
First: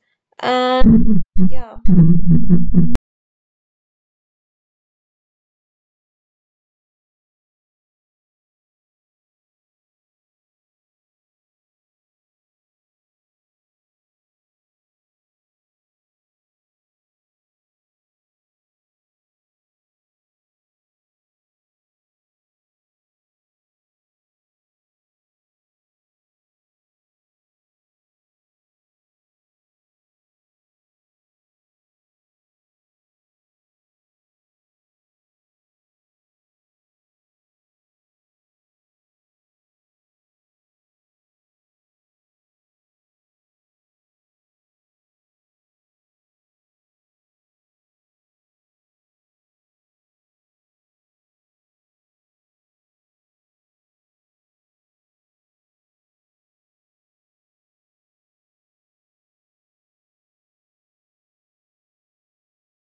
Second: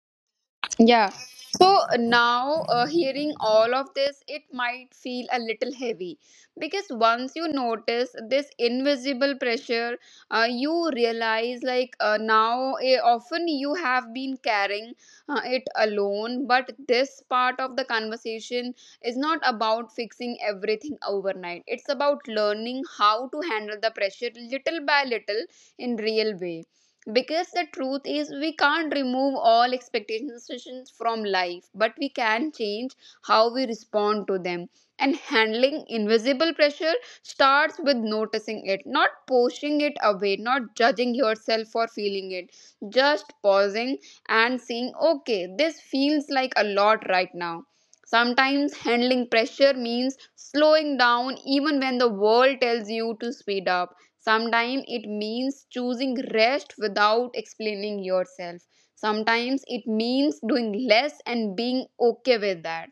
A: Yeah.
B: And
A: So
B: yeah.
A: now, uh, hearing all of this, it might feel a little heavy because once you notice this invisible pressure, uh, you realize, like, uh, now eh, often you have been carrying uh, it alone. But this part of the conversation is not about fixing everything overnight. It's about learning how to handle the pressure little by little, in real way, because the truth is, we can't remove all expectations from life, but we can change how we respond to them. And handling invisible pressure starts with noticing it, not pushing it away, not judging yourself for feeling it, just pausing and saying, okay, this feels like a lot right now. Sometimes handling pressure means slowing down even when the world tells you to speed up. Sometimes it means choosing rest without explaining yourself. Sometimes it means doing less and being okay with that.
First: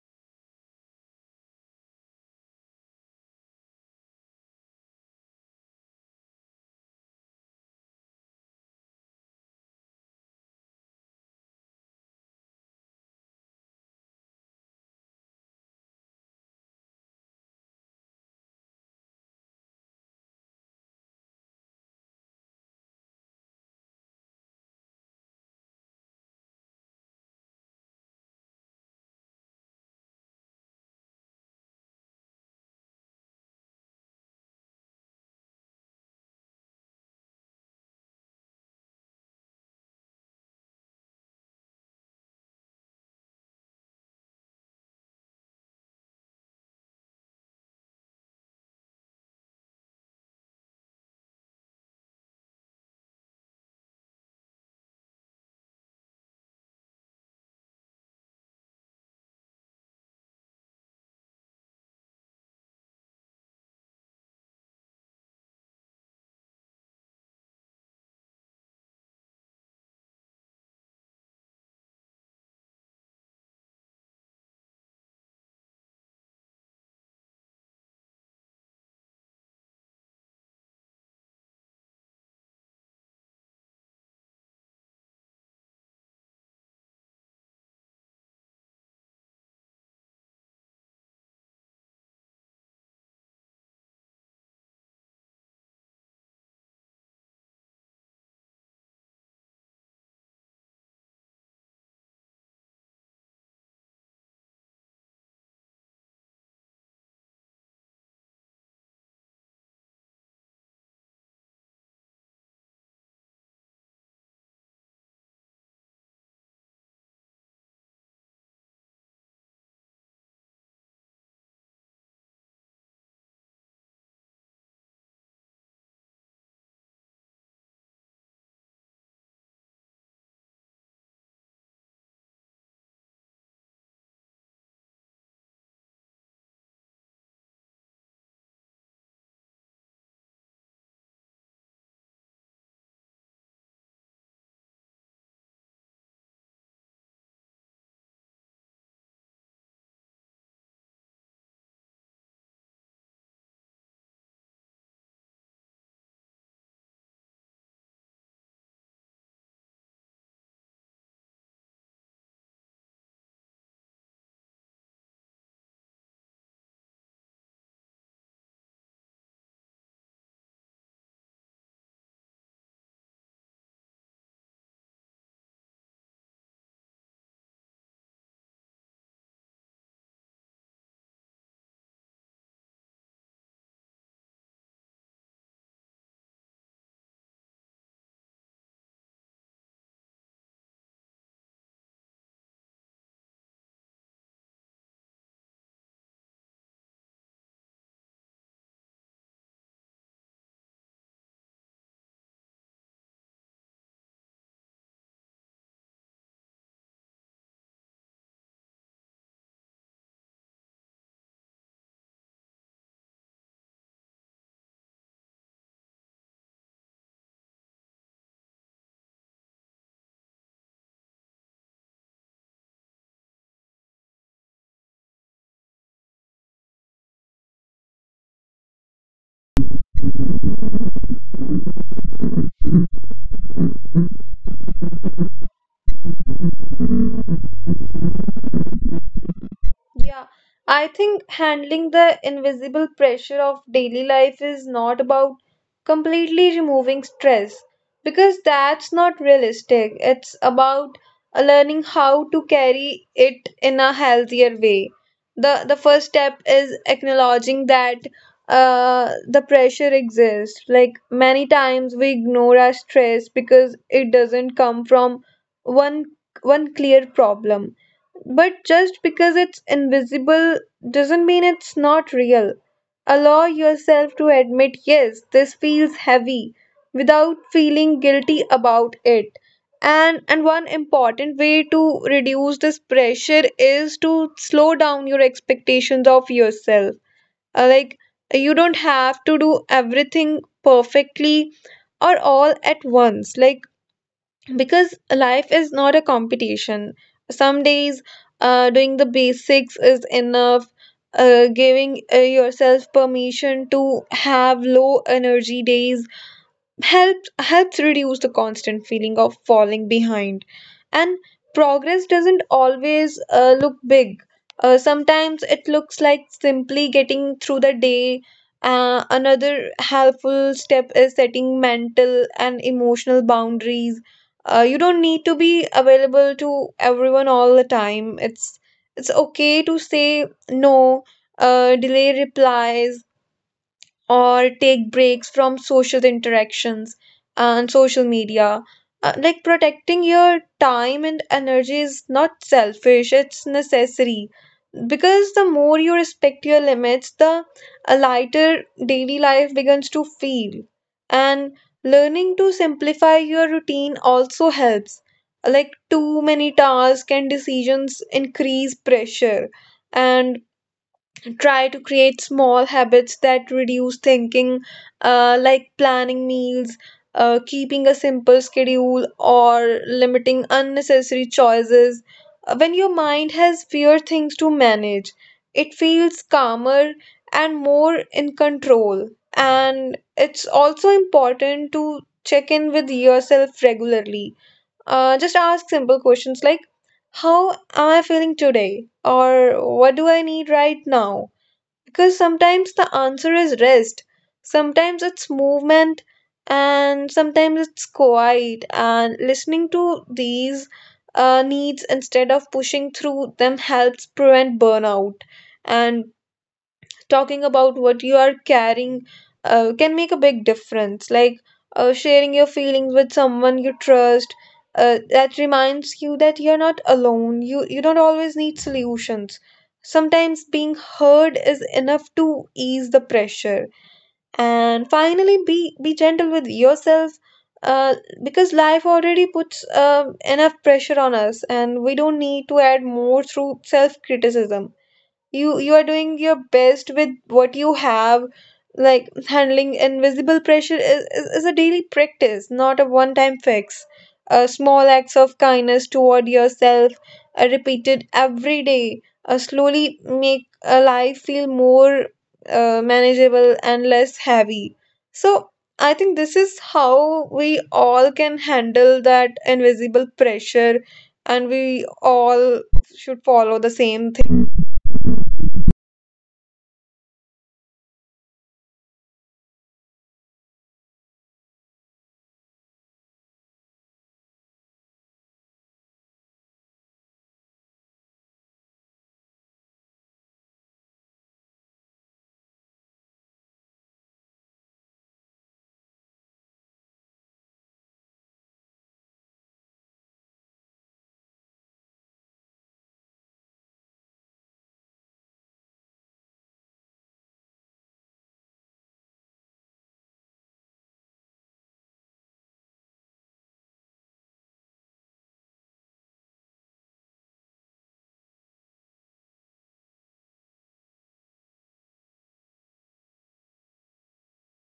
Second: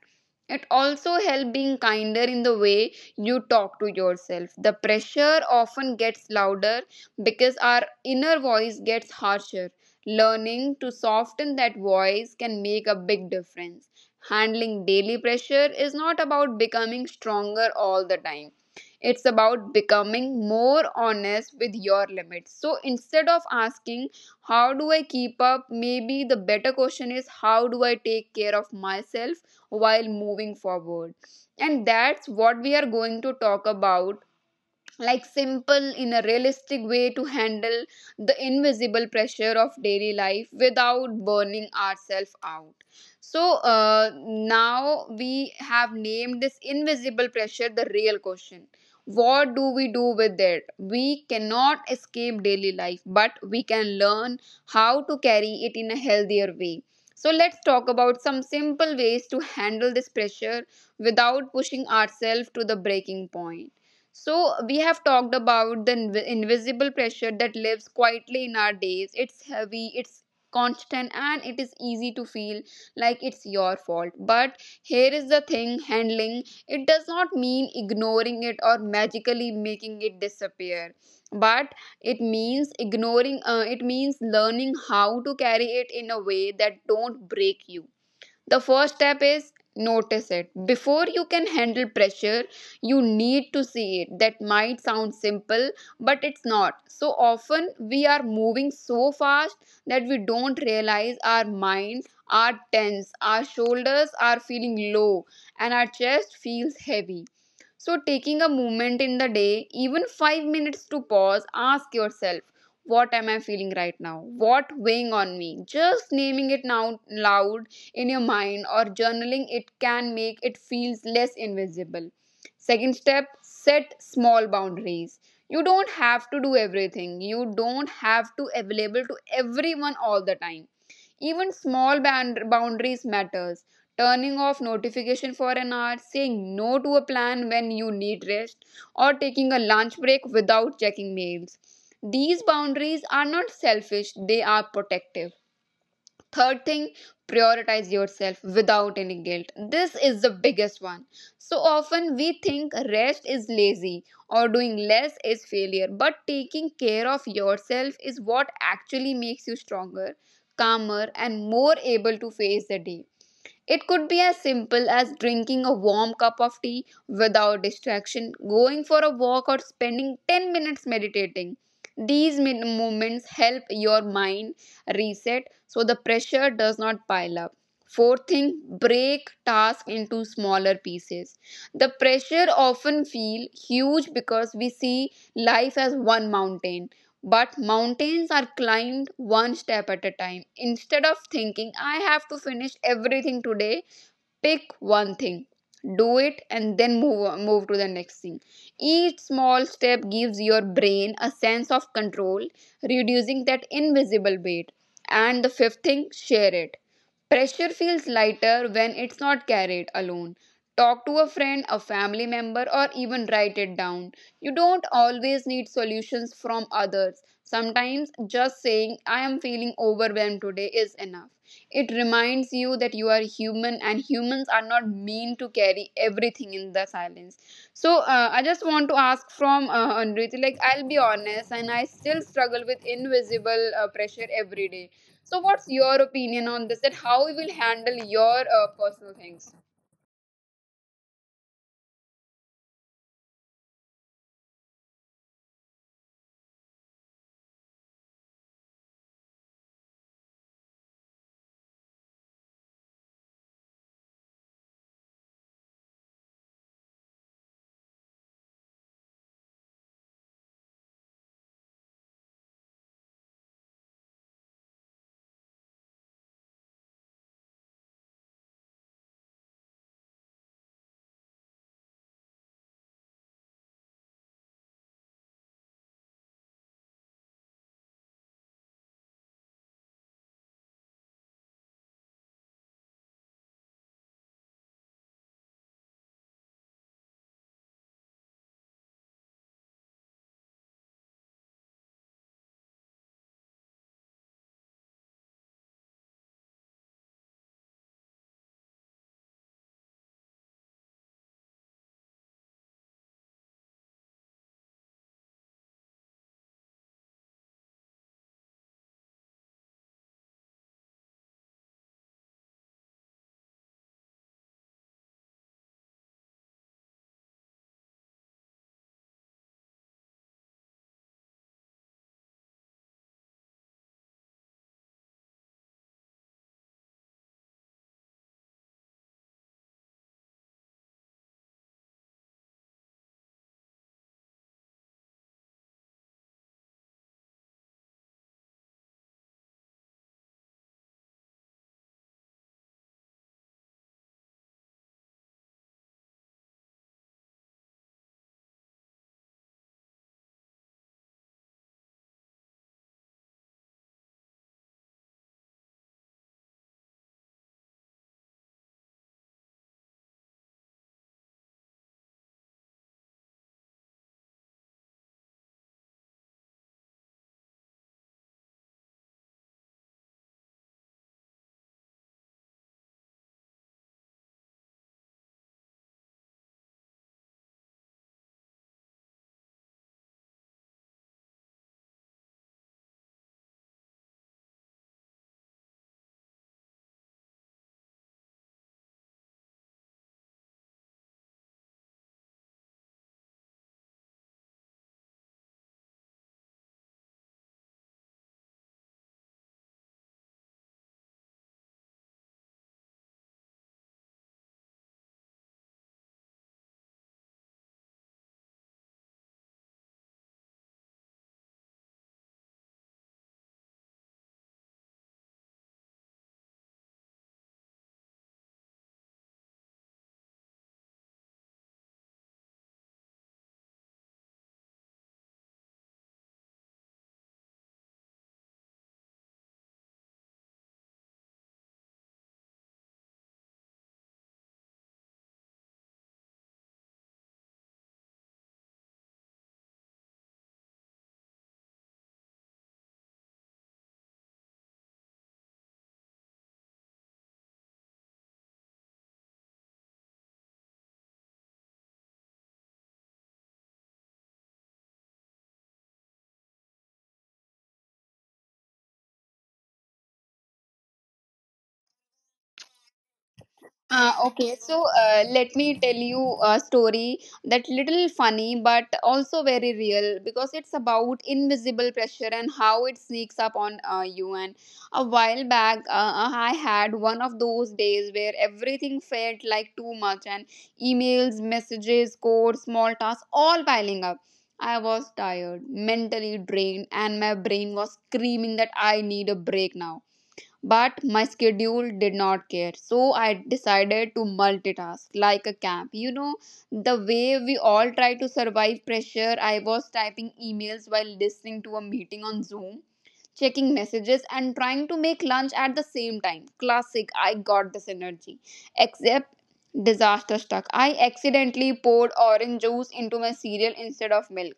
A: It also helps being kinder in the way you talk to yourself. The pressure often gets louder because our inner voice gets harsher. Learning to soften that voice can make a big difference. Handling daily pressure is not about becoming stronger all the time, it's about becoming more honest with your limits. So instead of asking, How do I keep up? Maybe the better question is, How do I take care of myself while moving forward? And that's what we are going to talk about, like simple in a realistic way to handle the invisible pressure of daily life without burning ourselves out. So uh, now we have named this invisible pressure, the real question, what do we do with it? We cannot escape daily life, but we can learn how to carry it in a healthier way. So let's talk about some simple ways to handle this pressure without pushing ourselves to the breaking point. So, we have talked about the inv- invisible pressure that lives quietly in our days. It's heavy, it's constant, and it is easy to feel like it's your fault. But here is the thing, handling it does not mean ignoring it or magically making it disappear. But it means ignoring, uh, it means learning how to carry it in a way that don't break you. The first step is notice it. Before you can handle pressure, you need to see it. That might sound simple, but it's not. So often we are moving so fast that we don't realize our mind are tense, our shoulders are feeling low, and our chest feels heavy. So, taking a moment in the day, even five minutes to pause, ask yourself, What am I feeling right now? What weighing on me? Just naming it now loud in your mind or journaling it can make it feels less invisible. Second step, set small boundaries. You don't have to do everything, you don't have to available to everyone all the time. Even small bound- boundaries matters. Turning off notification for an hour, saying no to a plan when you need rest, or taking a lunch break without checking mails. These boundaries are not selfish, they are protective. Third thing, prioritize yourself without any guilt. This is the biggest one. So often we think rest is lazy or doing less is failure, but taking care of yourself is what actually makes you stronger, calmer, and more able to face the day. It could be as simple as drinking a warm cup of tea without distraction, going for a walk, or spending ten minutes meditating. These min- moments help your mind reset so the pressure does not pile up. Fourth thing, break tasks into smaller pieces. The pressure often feel huge because we see life as one mountain, but mountains are climbed one step at a time. Instead of thinking, I have to finish everything today, pick one thing, do it, and then move move to the next thing. Each small step gives your brain a sense of control, reducing that invisible weight. And the fifth thing, share it. Pressure feels lighter when it's not carried alone. Talk to a friend, a family member, or even write it down. You don't always need solutions from others. Sometimes just saying, I am feeling overwhelmed today, is enough. It reminds you that you are human, and humans are not mean to carry everything in the silence. So uh, I just want to ask from uh, Anriti, like, I'll be honest, and I still struggle with invisible uh, pressure every day. So what's your opinion on this? That how we will handle your uh, personal things?
B: Yeah, I think handling the invisible pressure of daily life is not about completely removing stress, because that's not realistic. It's about uh, learning how to carry it in a healthier way. The the first step is acknowledging that uh, the pressure exists. Like, many times we ignore our stress because it doesn't come from one one clear problem, but just because it's invisible doesn't mean it's not real. Allow yourself to admit, yes, this feels heavy without feeling guilty about it. And and one important way to reduce this pressure is to slow down your expectations of yourself. Uh, Like, you don't have to do everything perfectly or all at once. Like, because life is not a competition. Some days, uh, doing the basics is enough. Uh, giving uh, yourself permission to have low energy days help helps reduce the constant feeling of falling behind. And progress doesn't always uh, look big. Uh, sometimes it looks like simply getting through the day. Uh, another helpful step is setting mental and emotional boundaries. Uh, you don't need to be available to everyone all the time. It's it's okay to say no, uh, delay replies, or take breaks from social interactions and social media. Uh, like, protecting your time and energy is not selfish, it's necessary. Because the more you respect your limits, the a lighter daily life begins to feel. And learning to simplify your routine also helps. Like, too many tasks and decisions increase pressure. And try to create small habits that reduce thinking, uh, like planning meals, uh, keeping a simple schedule, or limiting unnecessary choices. Uh, When your mind has fewer things to manage, it feels calmer and more in control. And it's also important to check in with yourself regularly. Uh, just ask simple questions like, how am I feeling today? Or what do I need right now? Because sometimes the answer is rest, sometimes it's movement, and sometimes it's quiet. And listening to these uh, needs instead of pushing through them helps prevent burnout. And talking about what you are carrying uh, can make a big difference. Like, uh, sharing your feelings with someone you trust, uh, that reminds you that you're not alone. You you don't always need solutions. Sometimes being heard is enough to ease the pressure. And finally, be be gentle with yourself. Uh, because life already puts uh, enough pressure on us, and we don't need to add more through self criticism. you you are doing your best with what you have. Like, handling invisible pressure is, is, is a daily practice, not a one time fix. A small acts of kindness toward yourself, uh, repeated every day, uh, slowly make a life feel more uh, manageable and less heavy. So I think this is how we all can handle that invisible pressure, and we all should follow the same
A: Uh,
B: thing.
A: okay, so uh, let me tell you a story that little funny but also very real because it's about invisible pressure and how it sneaks up on uh, you. And a while back, uh, uh, I had one of those days where everything felt like too much, and emails, messages, codes, small tasks all piling up. I was tired, mentally drained, and my brain was screaming that I need a break now, but my schedule did not care. So I decided to multitask like a camp. You know, the way we all try to survive pressure, I was typing emails while listening to a meeting on Zoom, checking messages, and trying to make lunch at the same time. Classic, I got this energy. Except disaster struck. I accidentally poured orange juice into my cereal instead of milk.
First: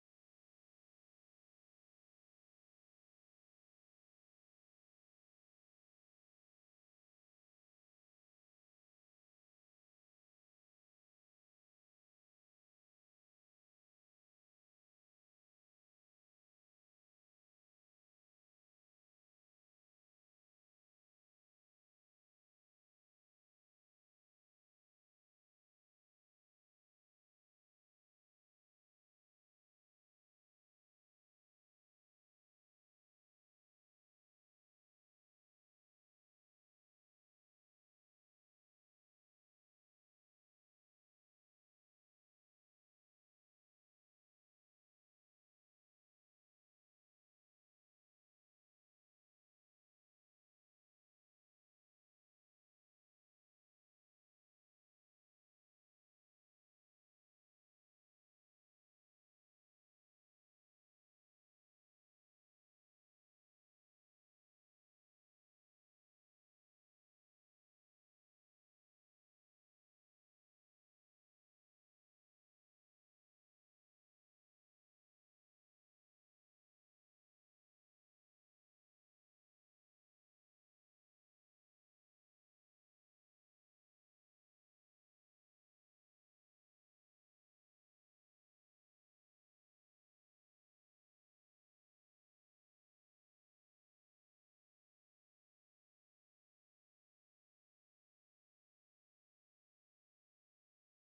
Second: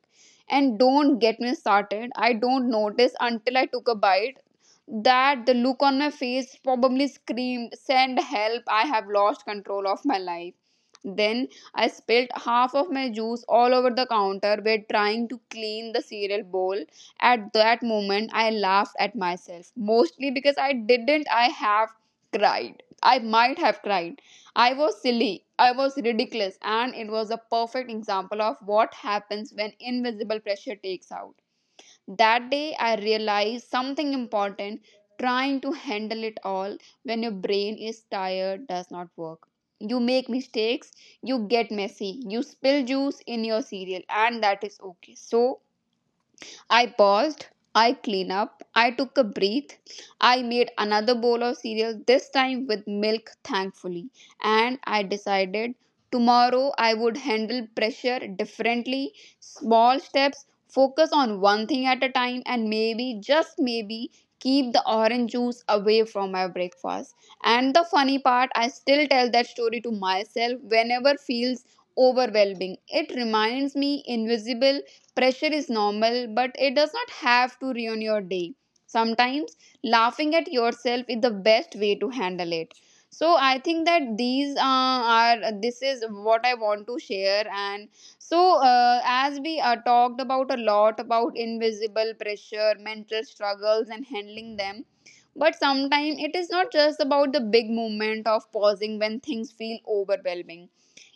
A: And don't get me started. I don't notice until I took a bite that the look on my face probably screamed, Send help, I have lost control of my life. Then I spilled half of my juice all over the counter while trying to clean the cereal bowl. At that moment, I laughed at myself, mostly because I didn't, I have cried. I might have cried. I was silly, I was ridiculous, and it was a perfect example of what happens when invisible pressure takes out. That day, I realized something important. Trying to handle it all when your brain is tired does not work. You make mistakes, you get messy, you spill juice in your cereal, and that is okay. So, I paused, I cleaned up, I took a breath, I made another bowl of cereal, this time with milk, thankfully, and I decided tomorrow I would handle pressure differently. Small steps, focus on one thing at a time, and maybe, just maybe, keep the orange juice away from my breakfast. And the funny part, I still tell that story to myself whenever feels overwhelming. It reminds me, invisible Pressure is normal, but it does not have to ruin your day. Sometimes laughing at yourself is the best way to handle it. So I think that these uh, are this is what I want to share. And so uh, as we uh, talked about a lot about invisible pressure, mental struggles, and handling them, but sometimes it is not just about the big moment of pausing when things feel overwhelming.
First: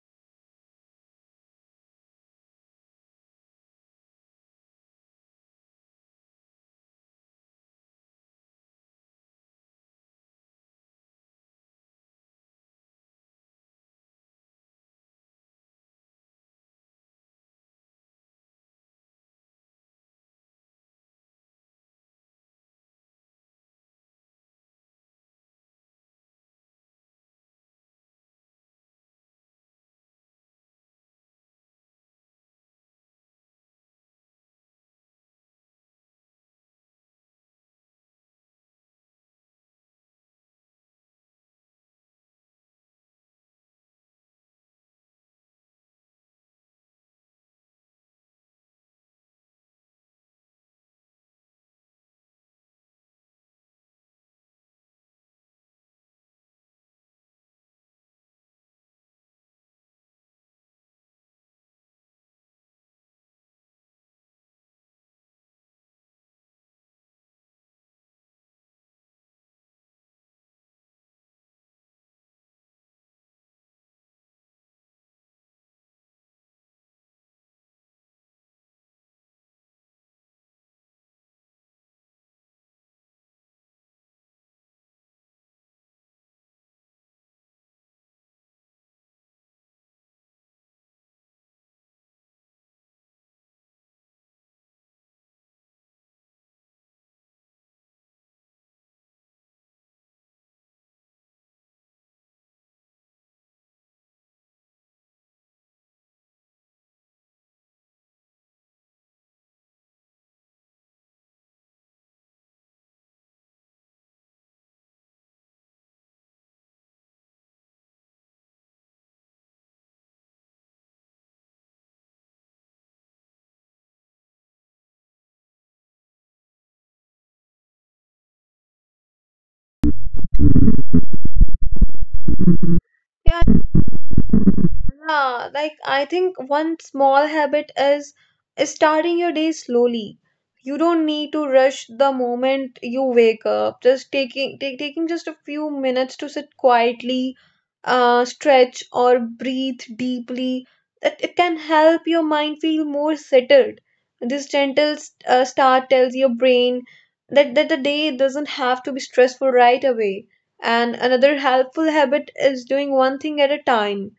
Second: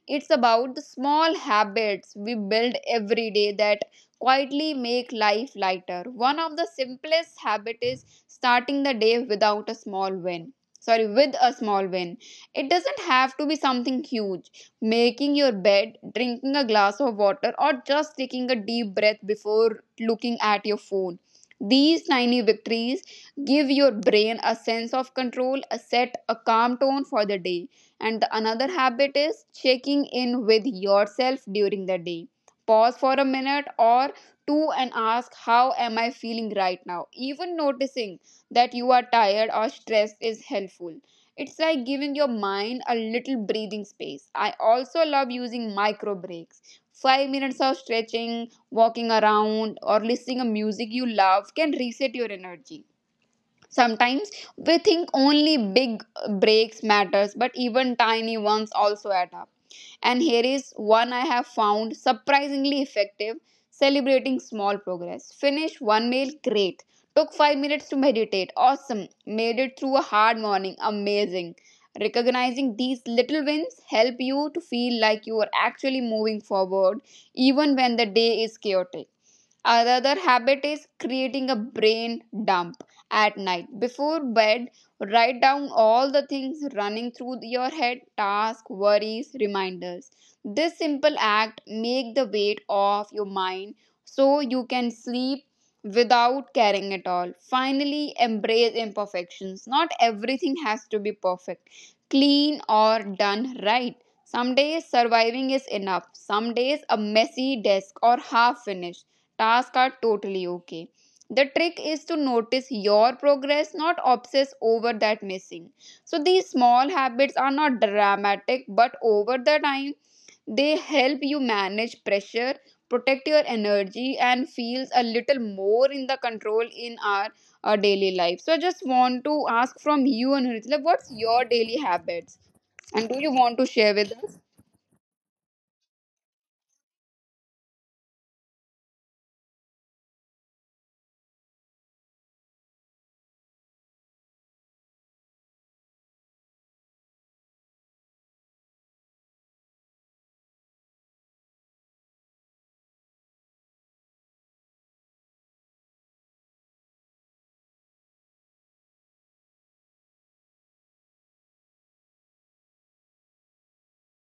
A: It's about the small habits we build every day that quietly make life lighter. One of the simplest habits is starting the day without a small win. Sorry, with a small win. It doesn't have to be something huge. Making your bed, drinking a glass of water, or just taking a deep breath before looking at your phone. These tiny victories give your brain a sense of control, a set, a calm tone for the day. And the another habit is checking in with yourself during the day. Pause for a minute or two and ask, how am I feeling right now? Even noticing that you are tired or stressed is helpful. It's like giving your mind a little breathing space. I also love using micro breaks. Five minutes of stretching, walking around, or listening to music you love can reset your energy. Sometimes we think only big breaks matters, but even tiny ones also add up. And here is one I have found surprisingly effective, celebrating small progress. Finish one meal, great. Took five minutes to meditate, awesome. Made it through a hard morning, amazing. Recognizing these little wins help you to feel like you are actually moving forward even when the day is chaotic. Another habit is creating a brain dump at night. Before bed, write down all the things running through your head, tasks, worries, reminders. This simple act make the weight off your mind so you can sleep without carrying it all. Finally, embrace imperfections. Not everything has to be perfect, clean or done right. Some days surviving is enough. Some days a messy desk or half finished tasks are totally okay. The trick is to notice your progress, not obsess over that missing. So these small habits are not dramatic, but over the time, they help you manage pressure, protect your energy, and feels a little more in the control in our uh, daily life. So I just want to ask from you, Anuritha, like, what's your daily habits, and do you want to share with us?
B: Yeah, like I think one small habit is starting your day slowly. You don't need to rush the moment you wake up. Just taking take, taking just a few minutes to sit quietly, uh, stretch or breathe deeply. It, it can help your mind feel more settled. This gentle uh, start tells your brain that, that the day doesn't have to be stressful right away. And another helpful habit is doing one thing at a time.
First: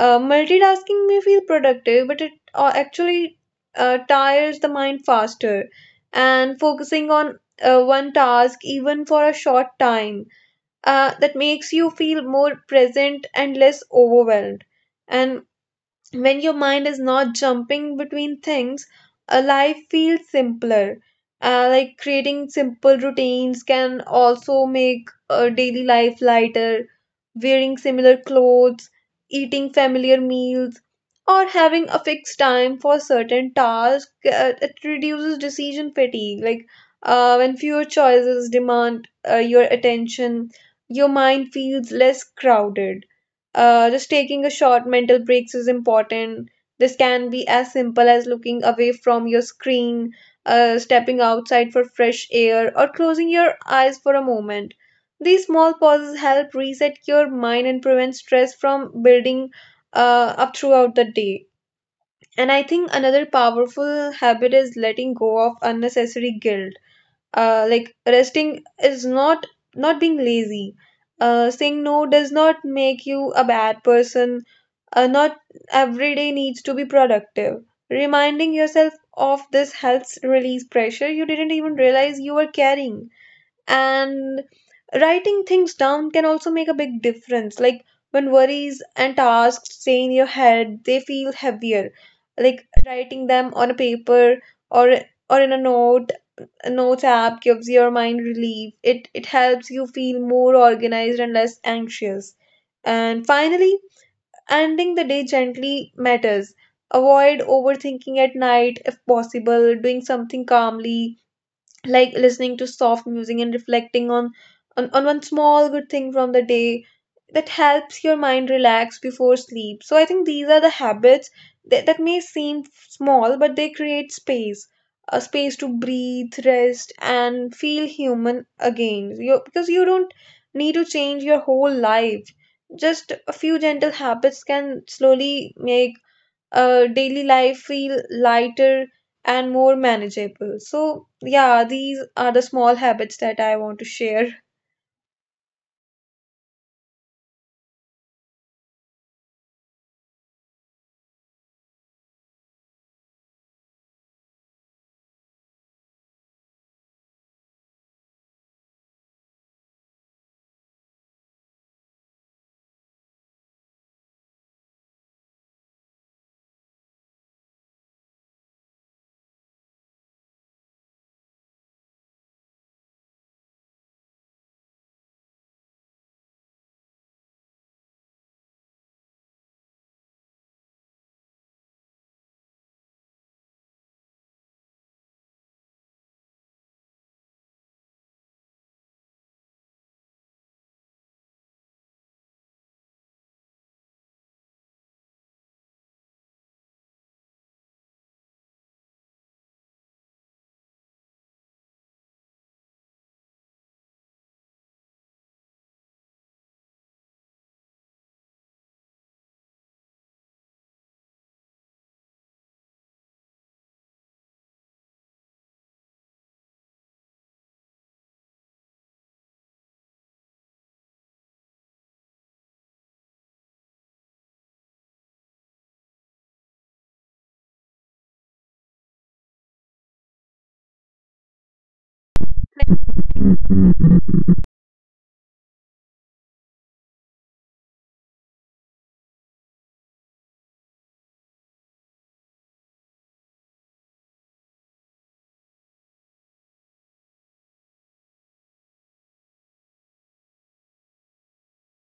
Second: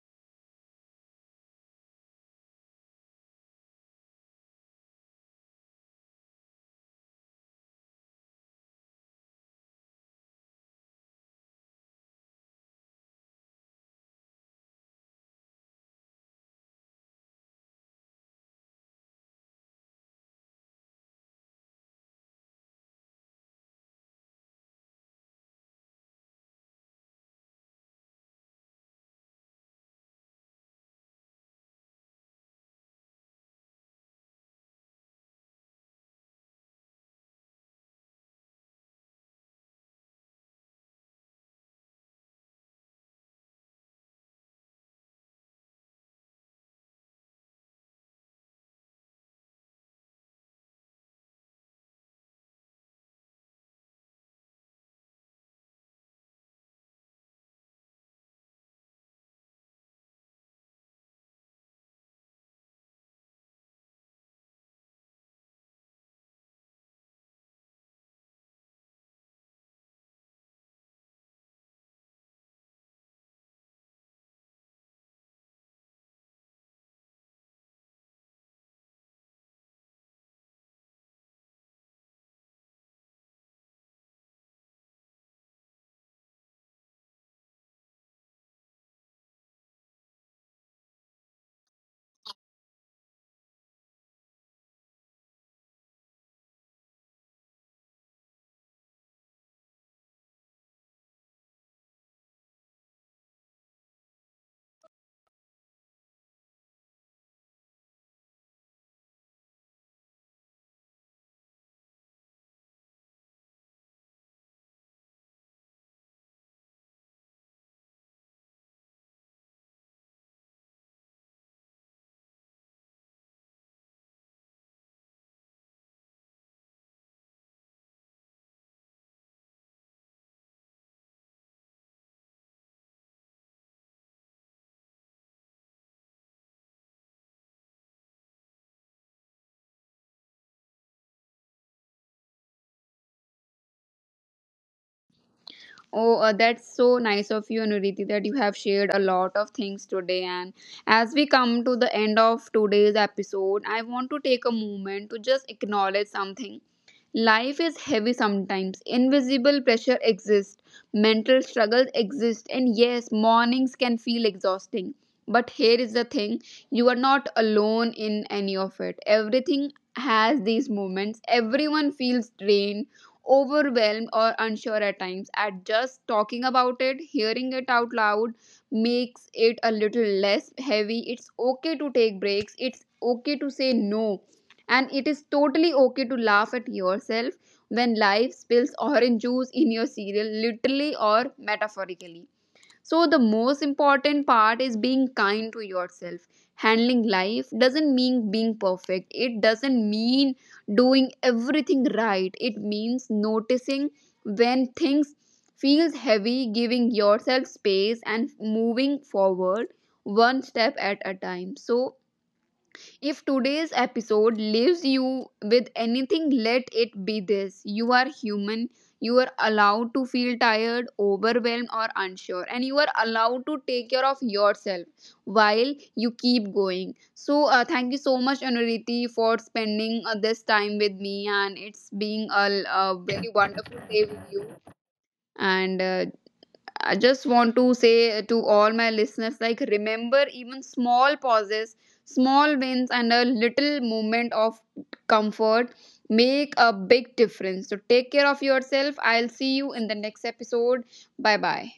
B: uh, Multitasking may feel productive, but it uh, actually uh, tires the mind faster. And focusing on uh, one task, even for a short time, uh, that makes you feel more present and less overwhelmed. And when your mind is not jumping between things, a life feels simpler. Uh, like, creating simple routines can also make a daily life lighter. Wearing similar clothes, eating familiar meals, or having a fixed time for certain tasks, uh, it reduces decision fatigue. Like, uh, when fewer choices demand uh, your attention, your mind feels less crowded. Uh, just taking a short mental breaks is important. This can be as simple as looking away from your screen, uh, stepping outside for fresh air, or closing your eyes for a moment. These small pauses help reset your mind and prevent stress from building uh, up throughout the day. And I think another powerful habit is letting go of unnecessary guilt. Uh, like, resting is not not being lazy. Uh, saying no does not make you a bad person. Uh, not every day needs to be productive. Reminding yourself of this helps release pressure you didn't even realize you were carrying. And writing things down can also make a big difference. Like, when worries and tasks stay in your head, they feel heavier. Like writing them on a paper, or or in a note, a notes app, gives your mind relief. It it helps you feel more organized and less anxious. And finally, ending the day gently matters. Avoid overthinking at night. If possible, doing something calmly like listening to soft music and reflecting on, on on one small good thing from the day, that helps your mind relax before sleep. So I think these are the habits that, that may seem small, but they create space, a space to breathe, rest, and feel human again. You, because you don't need to change your whole life, just a few gentle habits can slowly make uh, daily life feel lighter and more manageable. So, yeah, these are the small habits that I want to share.
A: Oh, uh, that's so nice of you, Nuriti, that you have shared a lot of things today. And as we come to the end of today's episode, I want to take a moment to just acknowledge something. Life is heavy sometimes. Invisible pressure exists. Mental struggles exist. And yes, mornings can feel exhausting. But here is the thing, you are not alone in any of it. Everything has these moments. Everyone feels drained, overwhelmed, or unsure at times. At just talking about it, hearing it out loud makes it a little less heavy. It's okay to take breaks. It's okay to say no, and it is totally okay to laugh at yourself when life spills [LAUGHS] orange juice in your cereal, literally or metaphorically. So, the most important part is being kind to yourself. Handling life doesn't mean being perfect, it doesn't mean doing everything right. It means noticing when things feels heavy, giving yourself space and moving forward one step at a time. So if today's episode leaves you with anything, let it be this. You are human. You are allowed to feel tired, overwhelmed, or unsure. And you are allowed to take care of yourself while you keep going. So, uh, thank you so much, Anuriti, for spending uh, this time with me. And it's being a, a very wonderful day with you. And uh, I just want to say to all my listeners, like, remember, even small pauses, small wins and a little moment of comfort make a big difference. So take care of yourself. I'll see you in the next episode. Bye bye.